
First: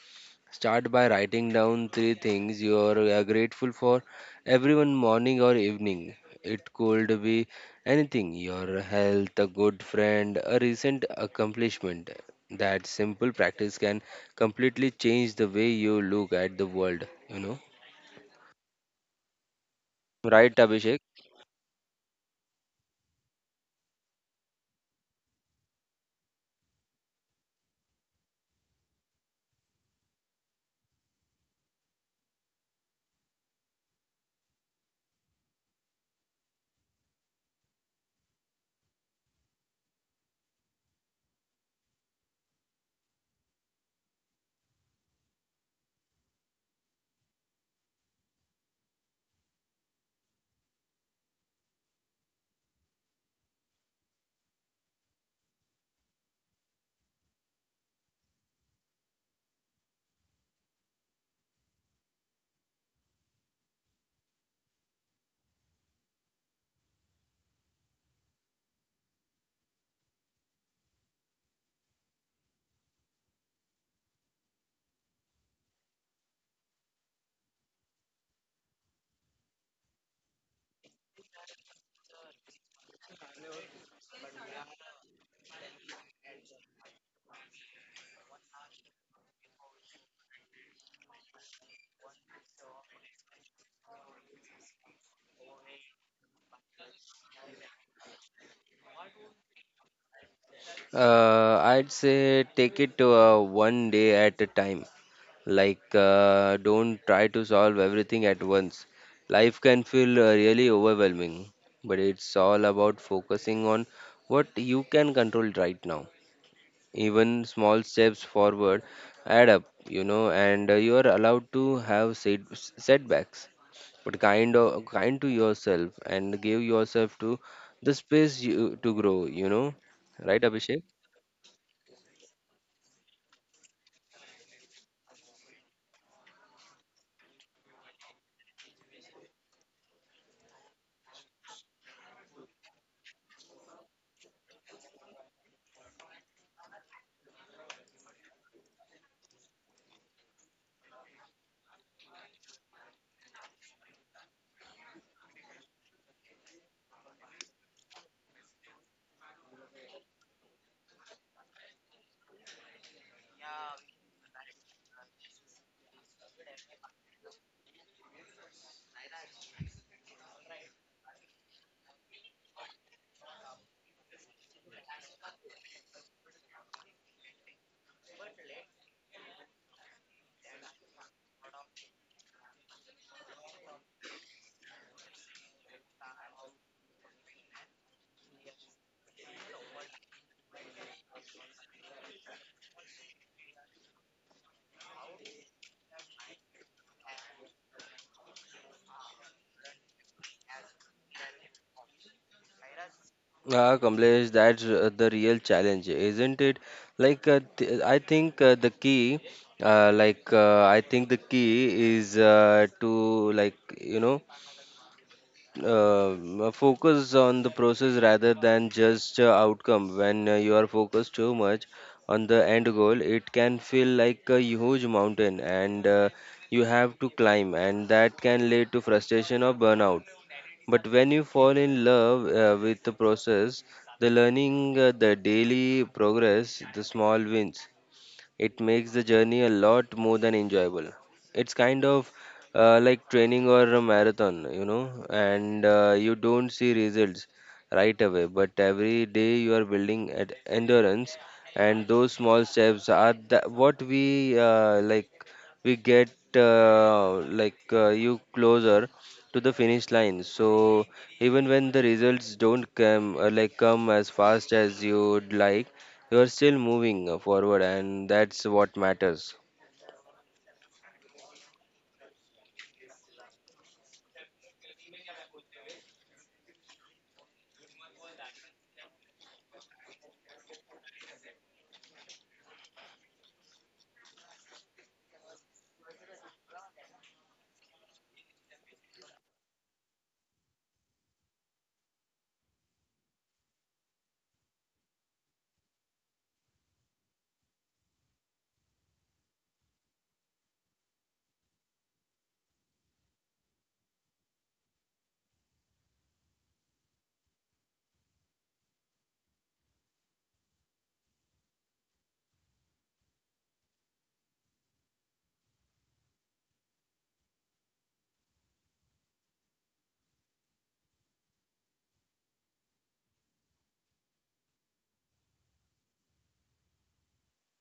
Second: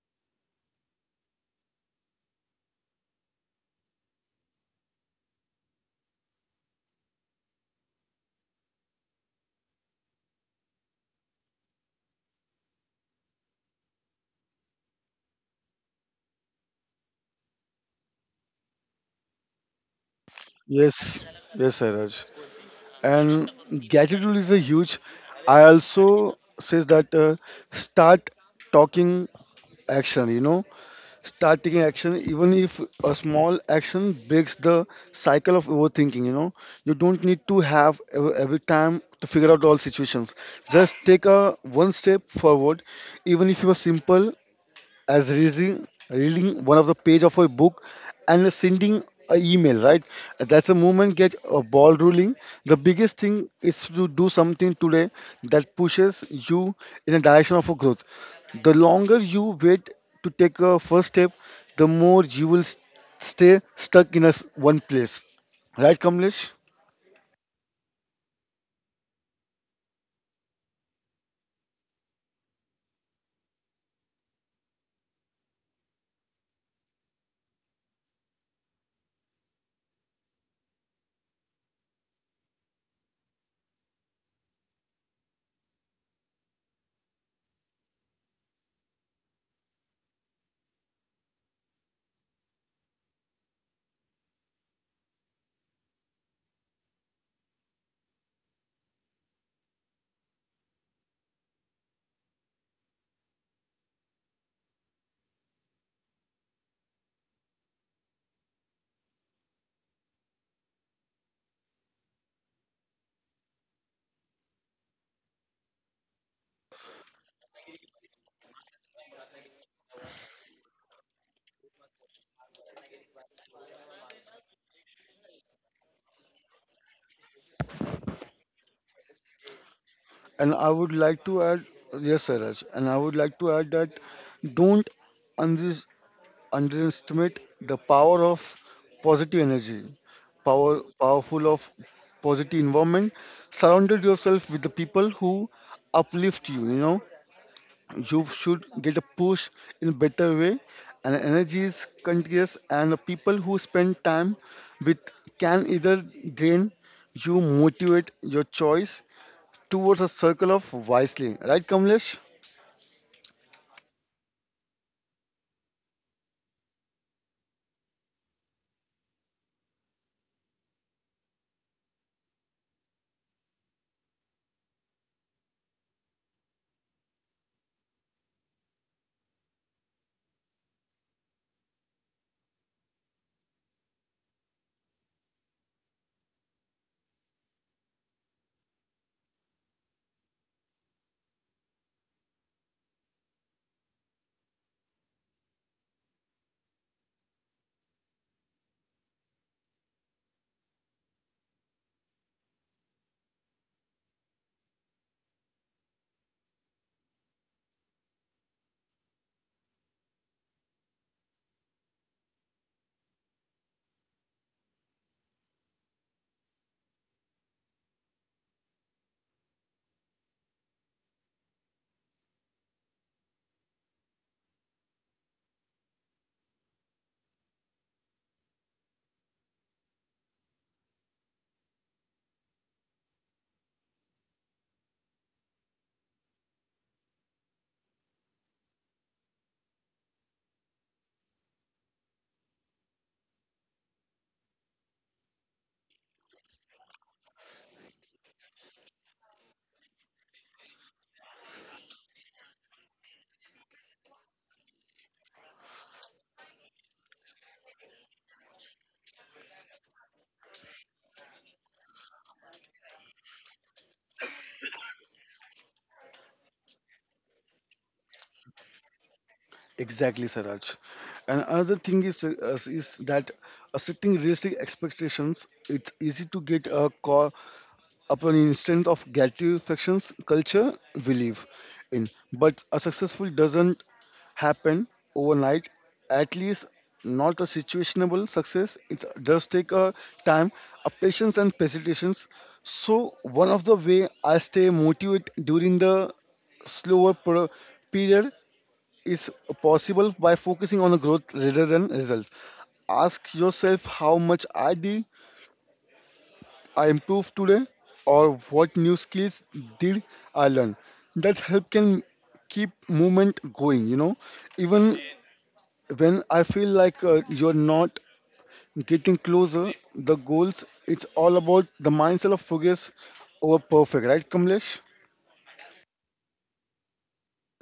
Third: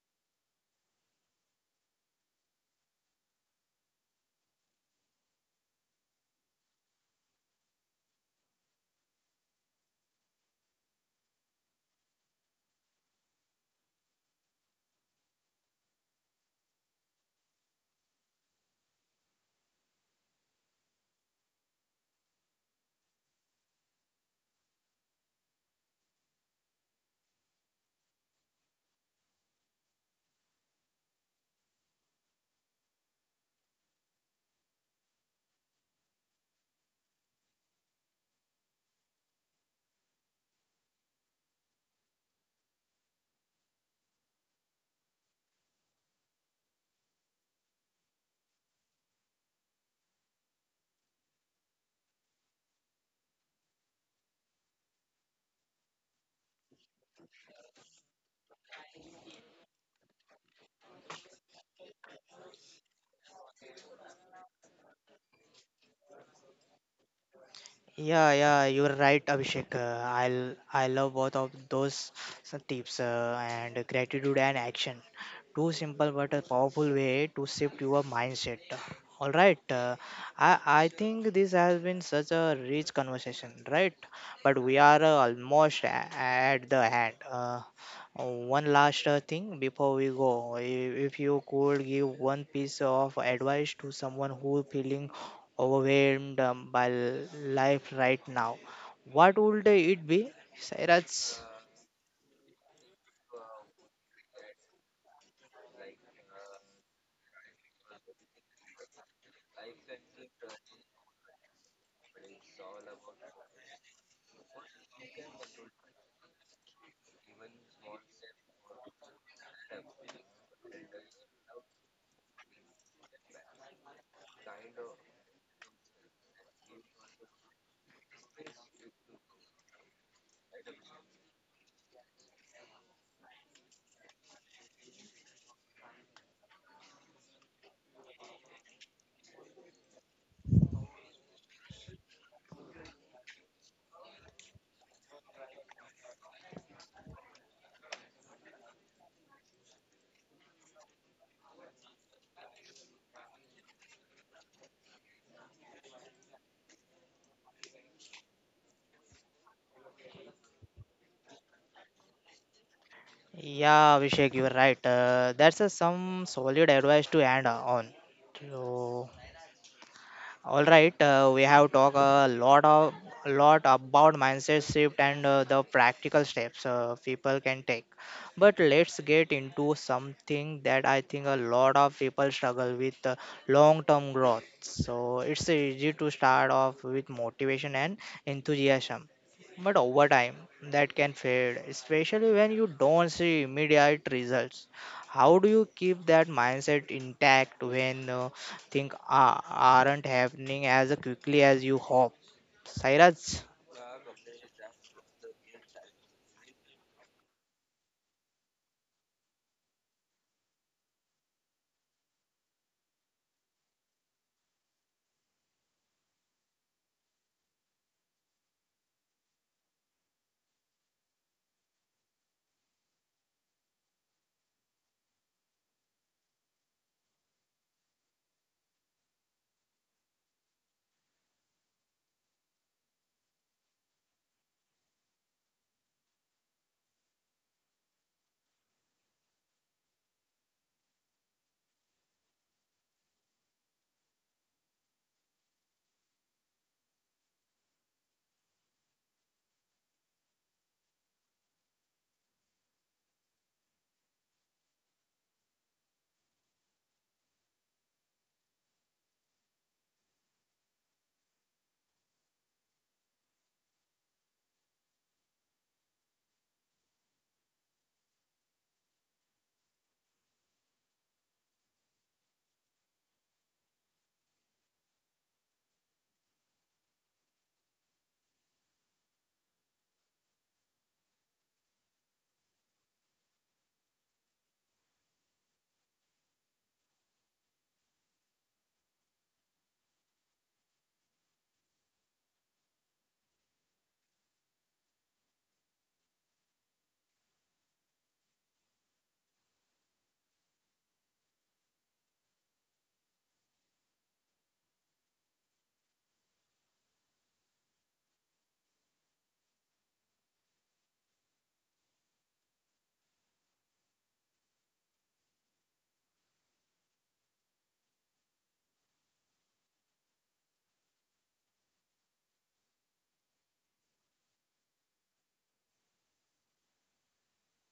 [SPEAKER 2] start by writing down three things you are grateful for every one morning or evening. It could be anything, your health, a good friend, a recent accomplishment. That simple practice can completely change the way you look at the world, you know. Right, Abhishek?
[SPEAKER 3] Yes, yes, Sairaj. And gadget rule is a huge, I also says that start talking action, you know. Start taking action even if a small action breaks the cycle of overthinking, you know. You don't need to have every time to figure out all situations. Just take a one step forward, even if you are simple as reading one of the page of a book and sending an email, right? That's a movement, get a ball rolling. The biggest thing is to do something today that pushes you in the direction of a growth. The longer you wait to take a first step, the more you will stay stuck in a one place. Right, Kamlesh?
[SPEAKER 1] Yeah, yeah, you're right, Abhishek. I love both of those tips and gratitude and action. Two simple but a powerful way to shift your mindset. All right, I think this has been such a rich conversation, right? But we are almost at the end. One last thing before we go, if you could give one piece of advice to someone who feeling overwhelmed by life right now, what would it be, Sairaj?
[SPEAKER 2] I'd say take it one day at a time. Like, don't try to solve everything at once. Life can feel really overwhelming, but it's all about focusing on what you can control right now. Even small steps forward add up, you know, and you are allowed to have setbacks, but kind of kind to yourself and give yourself to the space to grow, you know, right,
[SPEAKER 3] And I
[SPEAKER 2] Abhishek?
[SPEAKER 3] would like to add, yes, Siraj, and I would like to add that don't underestimate the power of positive energy, powerful of positive environment. Surrounded yourself with the people who uplift you. You know, you should get a push in a better way. And energy is contagious, and the people who spend time with can either drain you, motivate your choice towards a circle of wisely. Right, Kamlesh?
[SPEAKER 1] Yeah, Abhishek, you're right. That's a, some solid advice to end on. So, all right, we have talked a lot about mindset shift and the practical steps people can take. But let's get into something that I think a lot of people struggle with, long-term growth. So it's easy to start off with motivation and enthusiasm, but over time that can fade, especially when you don't see immediate results. How do you keep that mindset intact when aren't happening as quickly as you hope? Cyrus?
[SPEAKER 2] Ah, Kamlesh, that's the real challenge, isn't it? Like, th I think I think the key is to, like, you know, focus on the process rather than just outcome. When you are focused too much on the end goal, it can feel like a huge mountain, and you have to climb, and that can lead to frustration or burnout. But when you fall in love with the process, the learning, the daily progress, the small wins, it makes the journey a lot more than enjoyable. It's kind of like training or a marathon, you know, and you don't see results right away, but every day you are building at endurance, and those small steps are that what we we get you closer to the finish line. So even when the results don't come come as fast as you'd like, you are still moving forward, and that's what matters.
[SPEAKER 3] Exactly, Saraj. And another thing is, is that setting realistic expectations, it's easy to get a call upon on instant of gratifications culture we live in. But a successful doesn't happen overnight. At least not a situationable success. It does take a time, a patience and presentations. So one of the way I stay motivated during the slower period is possible by focusing on the growth rather than results. Ask yourself how much I improved today, or what new skills did I learn. That help can keep movement going, you know. Even when I feel like you're not getting closer, the goals, it's all about the mindset of progress over perfect, right, Kamlesh?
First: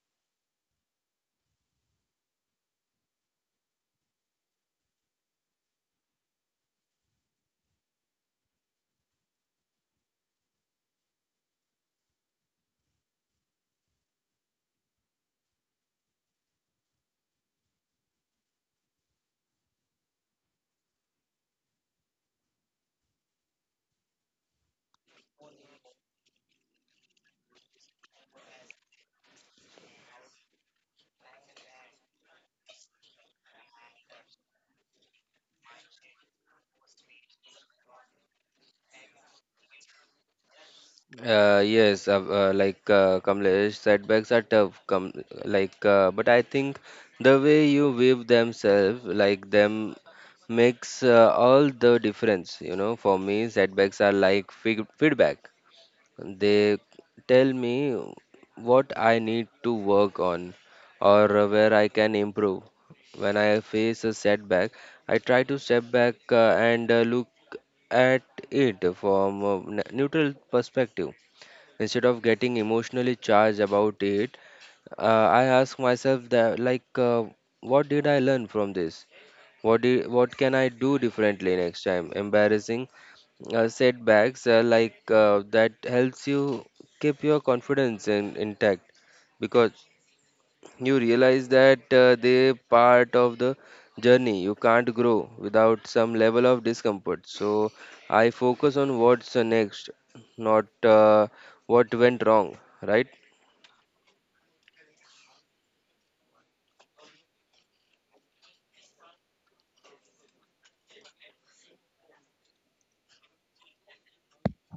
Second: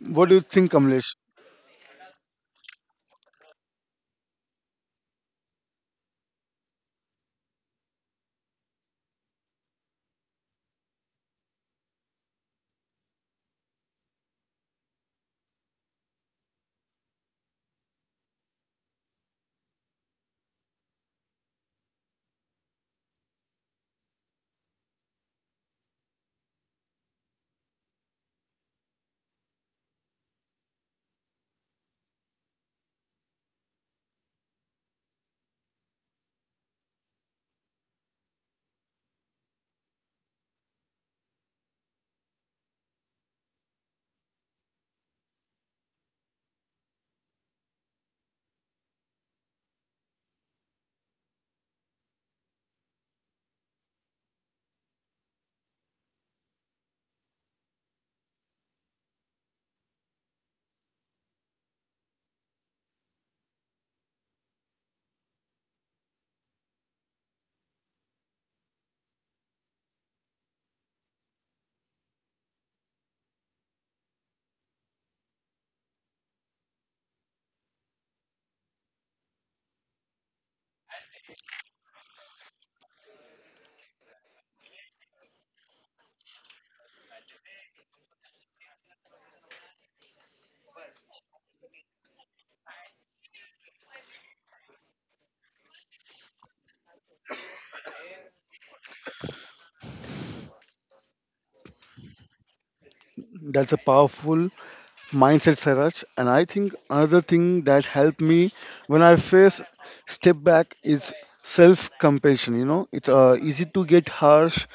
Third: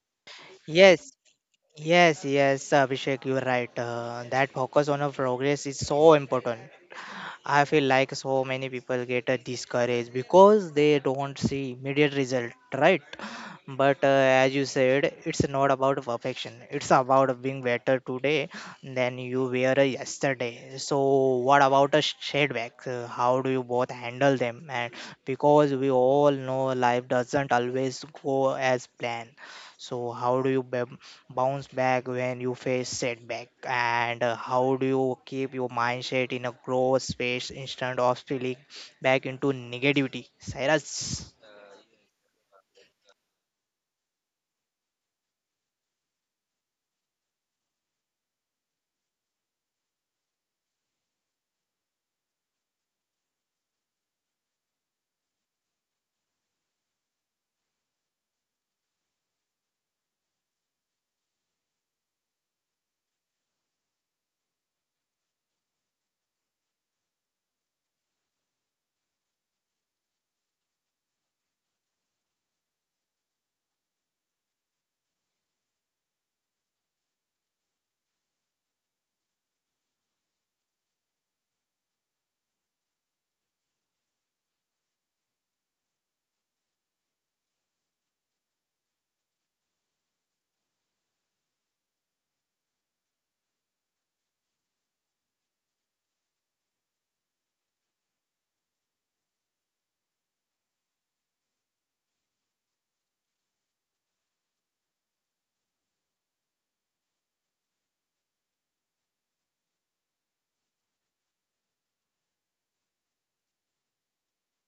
[SPEAKER 3] What do you think,
[SPEAKER 1] Yes,
[SPEAKER 3] Kamlesh?
[SPEAKER 1] yes, yes, Abhishek, you're right. That focus on a progress is so important. I feel like so many people get discouraged because they don't see immediate result, right? But as you said, it's not about perfection. It's about being better today than you were yesterday. So, what about a setback? How do you both handle them? And because we all know life doesn't always go as planned, so how do you bounce back when you face setback, and how do you keep your mindset in a growth space instead of spilling back into negativity? Cyrus?
[SPEAKER 2] Kamlesh, setbacks are tough, come like but I think the way you wave them makes all the difference, you know. For me, setbacks are like feedback. They tell me what I need to work on or where I can improve. When I face a setback, I try to step back and look at it from a neutral perspective. Instead of getting emotionally charged about it, I ask myself that, like, what did I learn from this? What can I do differently next time? Embarrassing setbacks that helps you keep your confidence intact, because you realize that they part of the journey. You can't grow without some level of discomfort. So I focus on what's next, not what went wrong, right?
[SPEAKER 3] That's a powerful mindset, Saraj. And I think another thing that helped me when I face step back is self compassion. You know, it's easy to get harsh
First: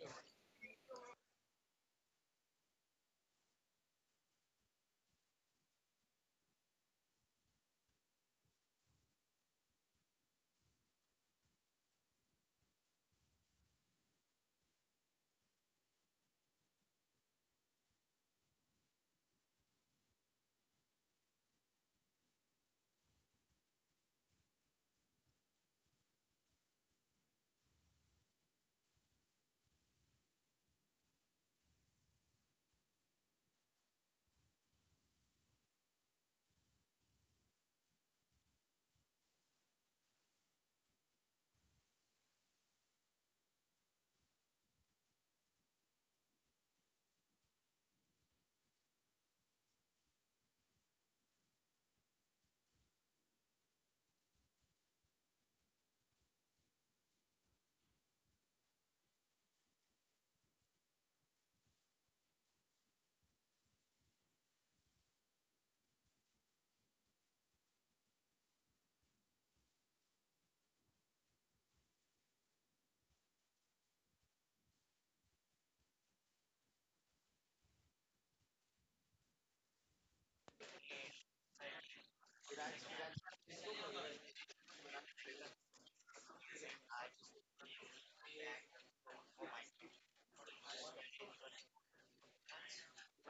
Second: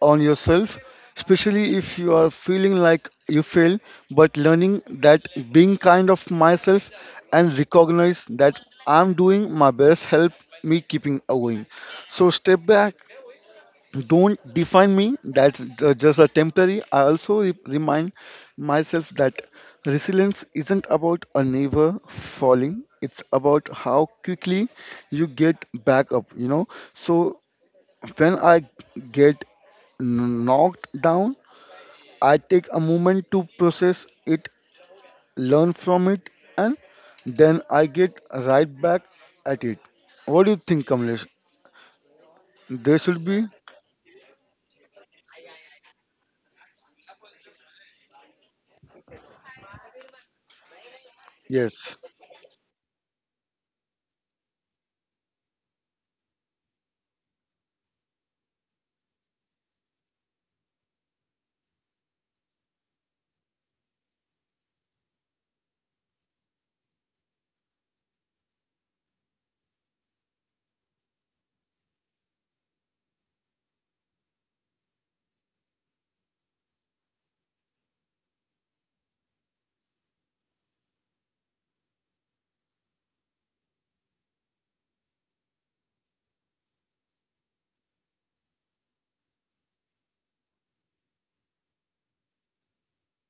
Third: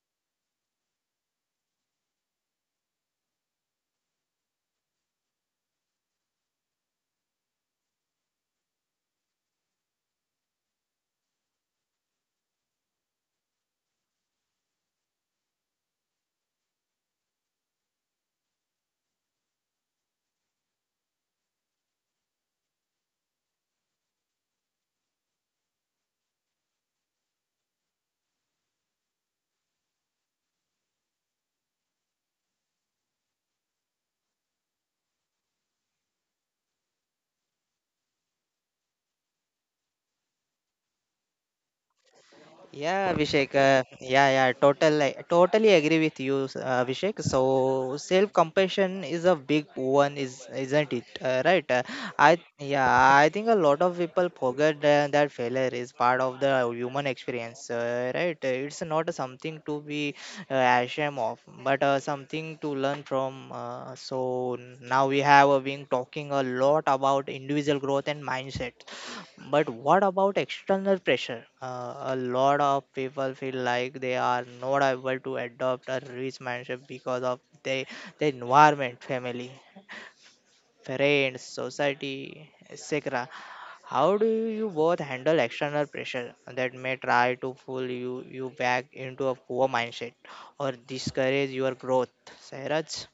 [SPEAKER 3] on yourself, especially if you are feeling like you fail. But learning that being kind of myself and recognize that I'm doing my best help me keeping going. So step back don't define me, that's just a temporary. I also remind myself that resilience isn't about a never falling, it's about how quickly you get back up, you know. So when I get knocked down, I take a moment to process it, learn from it, and then I get right back at it. What do you think, Kamlesh? There
[SPEAKER 1] Yeah,
[SPEAKER 3] should be.
[SPEAKER 1] Abhishek. Yeah, yeah, totally, totally agree with you, Abhishek. So self-compassion is a big one, is isn't it? Right?
[SPEAKER 3] Yes.
[SPEAKER 1] I Yeah, I think a lot of people forget that failure is part of the human experience. Right? It's not something to be ashamed of, but something to learn from. So now we have been talking a lot about individual growth and mindset, but what about external pressure? A lot of people feel like they are not able to adopt a rich mindset because of the environment, family, friends, society, etc. How do you both handle external pressure that may try to fool you back into a poor mindset or discourage your growth? Sairaj?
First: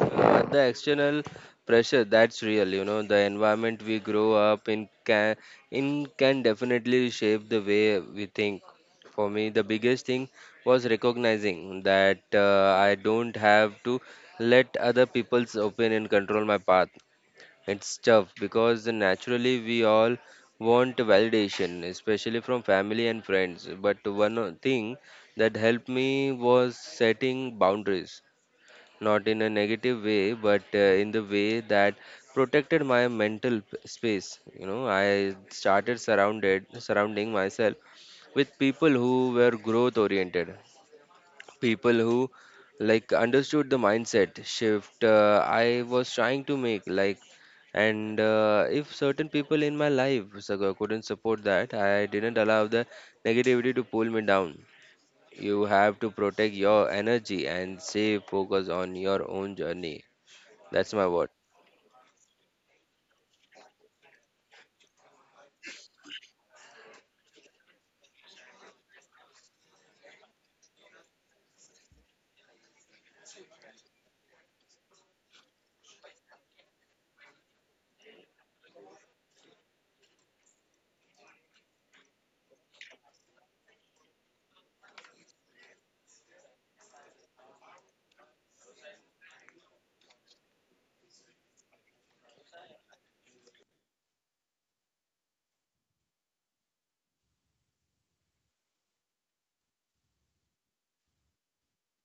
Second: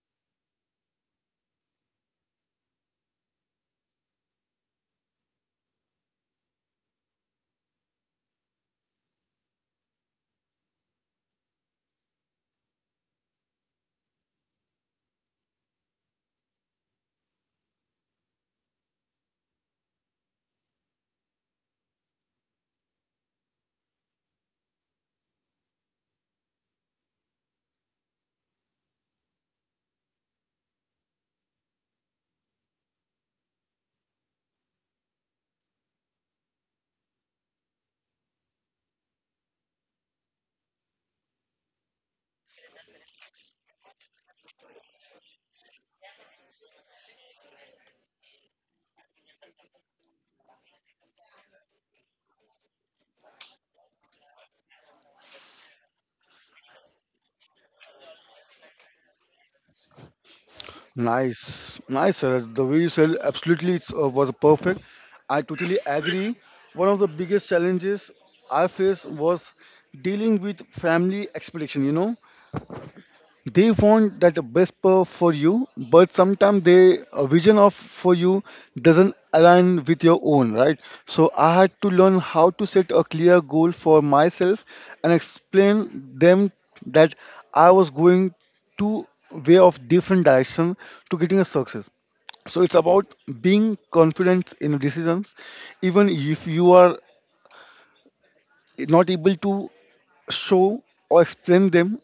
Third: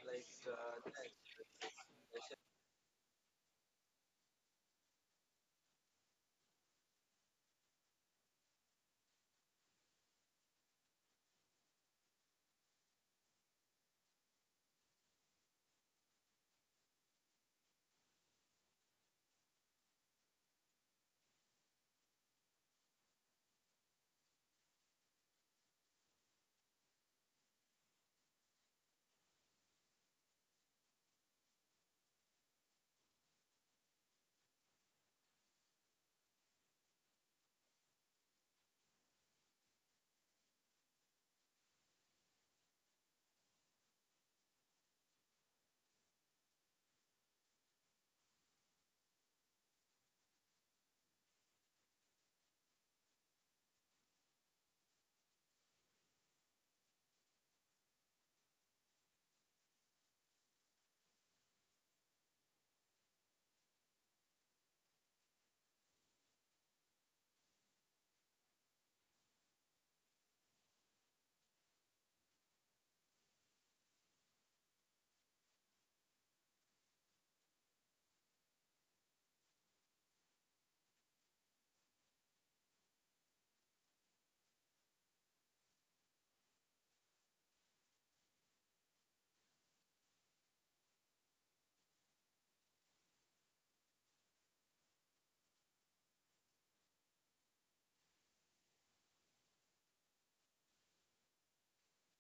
[SPEAKER 2] Uh, like the external pressure, that's real, you know. The environment we grow up in can definitely shape the way we think. For me, the biggest thing was recognizing that I don't have to let other people's opinion control my path. It's tough because naturally we all want validation, especially from family and friends, but one thing that helped me was setting boundaries, not in a negative way, but in the way that protected my mental space. You know, I started surrounded surrounding myself with people who were growth oriented, people who like understood the mindset shift I was trying to make. Like, and if certain people in my life couldn't support that, I didn't allow the negativity to pull me down. You have to protect your energy and stay focused on your own journey. That's my word.
[SPEAKER 3] Nice, nice, sir. The way you said absolutely it's, was perfect. I totally agree. One of the biggest challenges I faced was dealing with family expectation. You know, they want that the best per for you, but sometimes their vision of for you doesn't align with your own, right? So I had to learn how to set a clear goal for myself and explain them that I was going to way of different direction to getting a success. So it's about being confident in your decisions even if you are not able to show or explain them,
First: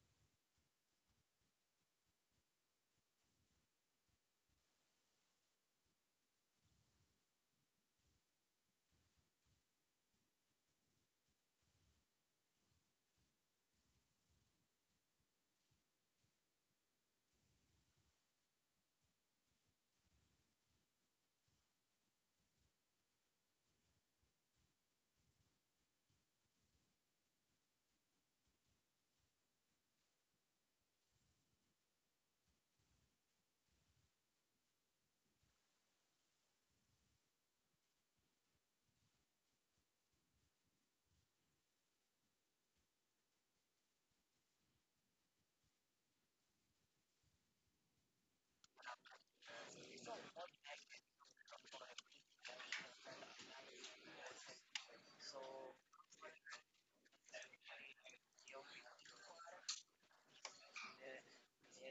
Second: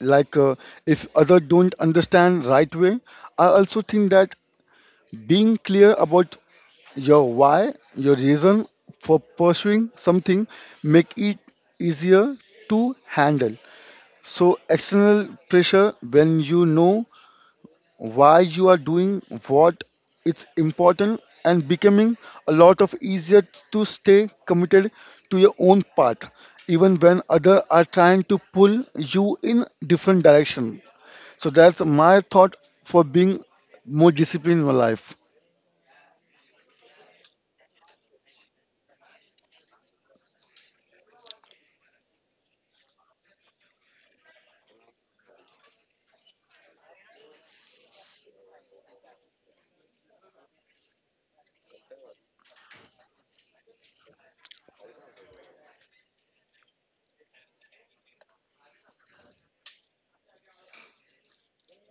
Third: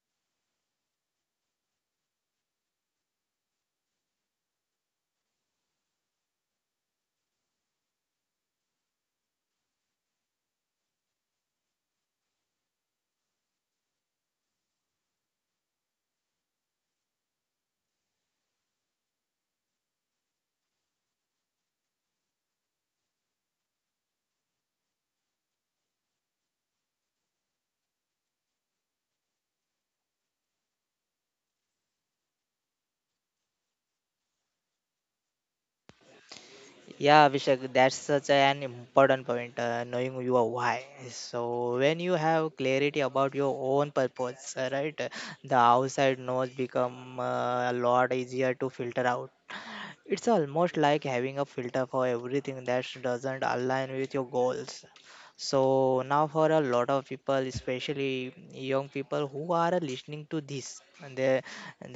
[SPEAKER 3] like if other don't understand right way. I also think that being clear about your why, your reason for pursuing something, make it easier to handle. So external pressure, when you know why you are doing what, it's important and becoming a lot of easier to stay committed to your own path, even when other are trying to pull you in different direction. So that's my thought for being more disciplined in my life.
[SPEAKER 1] Yeah, Abhishek, that's such an important point, knowing your why. So, when you have clarity about your own purpose, right, the outside noise become a lot easier to filter out. It's almost like having a filter for everything that doesn't align with your goals. So now for a lot of people, especially young people who are listening to this, and there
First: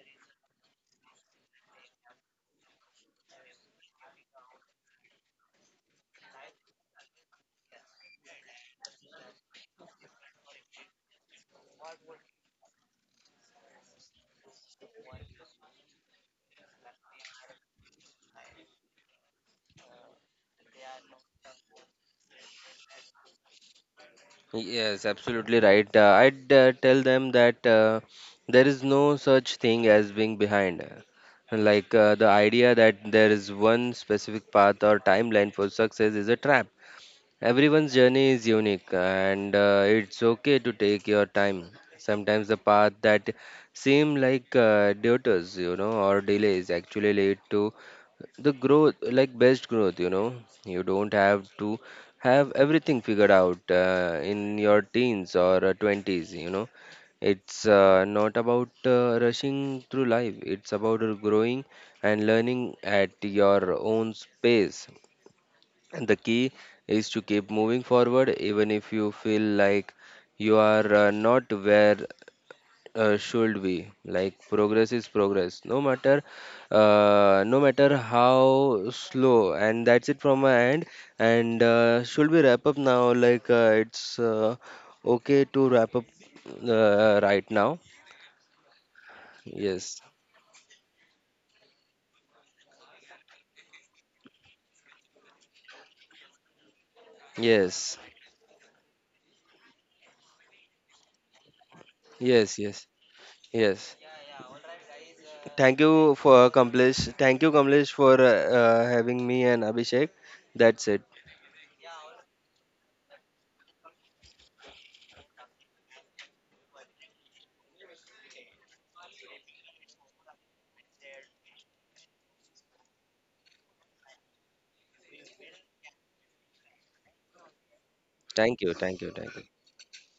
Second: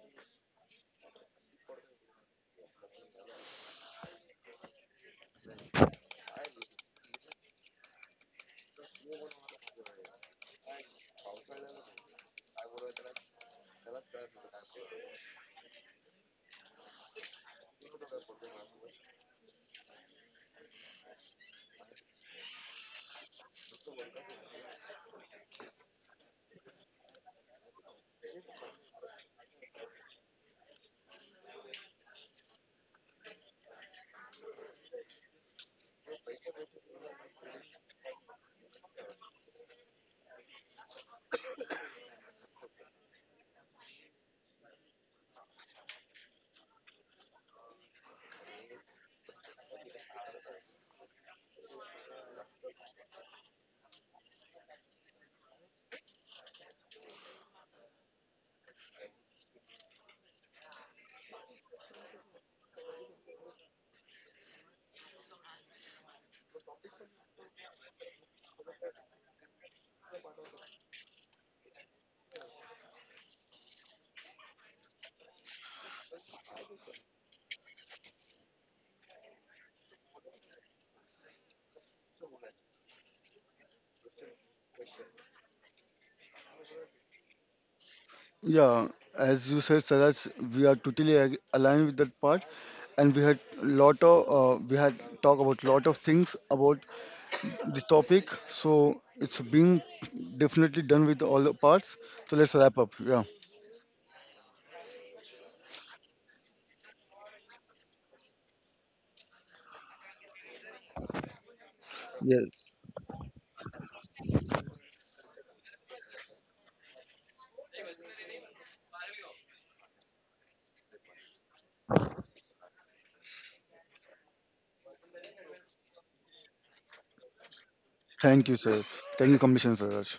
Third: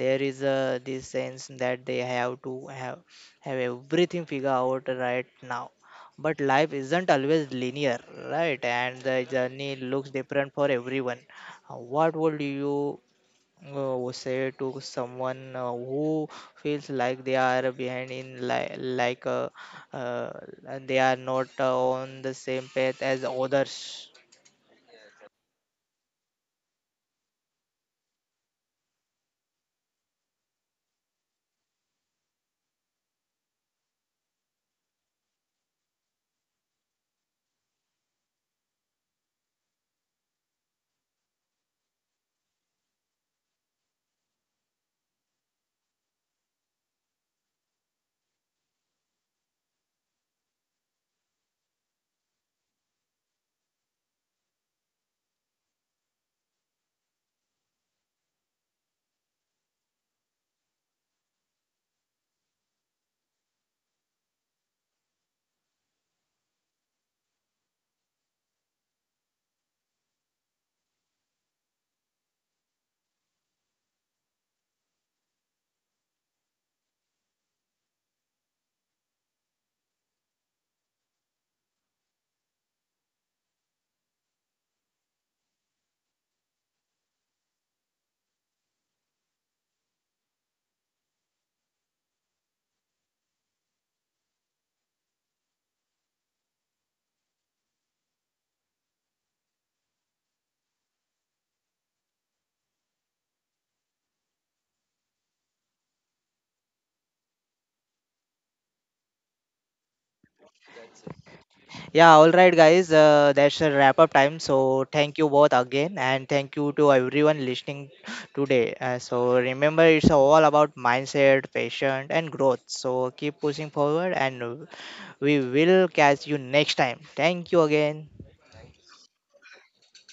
[SPEAKER 1] there is a this sense that they have to have have everything figured out right now. But life isn't always linear, right? And the journey looks different for everyone. What would you was said to someone who feels like they are behind in uh, and they are not on the same path as others?
[SPEAKER 2] Yes, absolutely right. I'd tell them that there is no such thing as being behind. Like the idea that there is one specific path or timeline for success is a trap. Everyone's journey is unique, and it's okay to take your time. Sometimes the path that seem like detours, you know, or delays actually lead to the growth like best growth, you know. You don't have to have everything figured out in your teens or 20s, you know. It's not about rushing through life, it's about growing and learning at your own pace. And the key is to keep moving forward even if you feel like you are not where should be. Like progress is progress no matter no matter how slow. And that's it from my end. And should we wrap up now? Like it's okay to wrap up right now?
[SPEAKER 3] Yeah, as you said,
[SPEAKER 2] Yes,
[SPEAKER 3] Saraj, we are totally aligned with that part, and we had lot of, we had talked about lot of things about this
[SPEAKER 2] yes,
[SPEAKER 3] topic. So it's been definitely done with all the parts. So let's
[SPEAKER 2] yes,
[SPEAKER 3] wrap
[SPEAKER 2] yes,
[SPEAKER 3] up. Yeah.
[SPEAKER 2] yes. Thank you for Kamlesh, thank you Kamlesh for having me, and Abhishek. That's it.
[SPEAKER 1] Yeah, all right
[SPEAKER 3] Yes.
[SPEAKER 1] guys, that's a wrap up time, so thank you both again and thank you to everyone listening today, so remember it's all about mindset, patience and growth. So keep pushing forward and we will catch you next time. Thank you again.
[SPEAKER 3] Thank you,
[SPEAKER 2] Thank you,
[SPEAKER 3] sir.
[SPEAKER 2] thank you,
[SPEAKER 3] Thank
[SPEAKER 2] thank
[SPEAKER 3] you,
[SPEAKER 2] you.
[SPEAKER 3] Commission Saraj.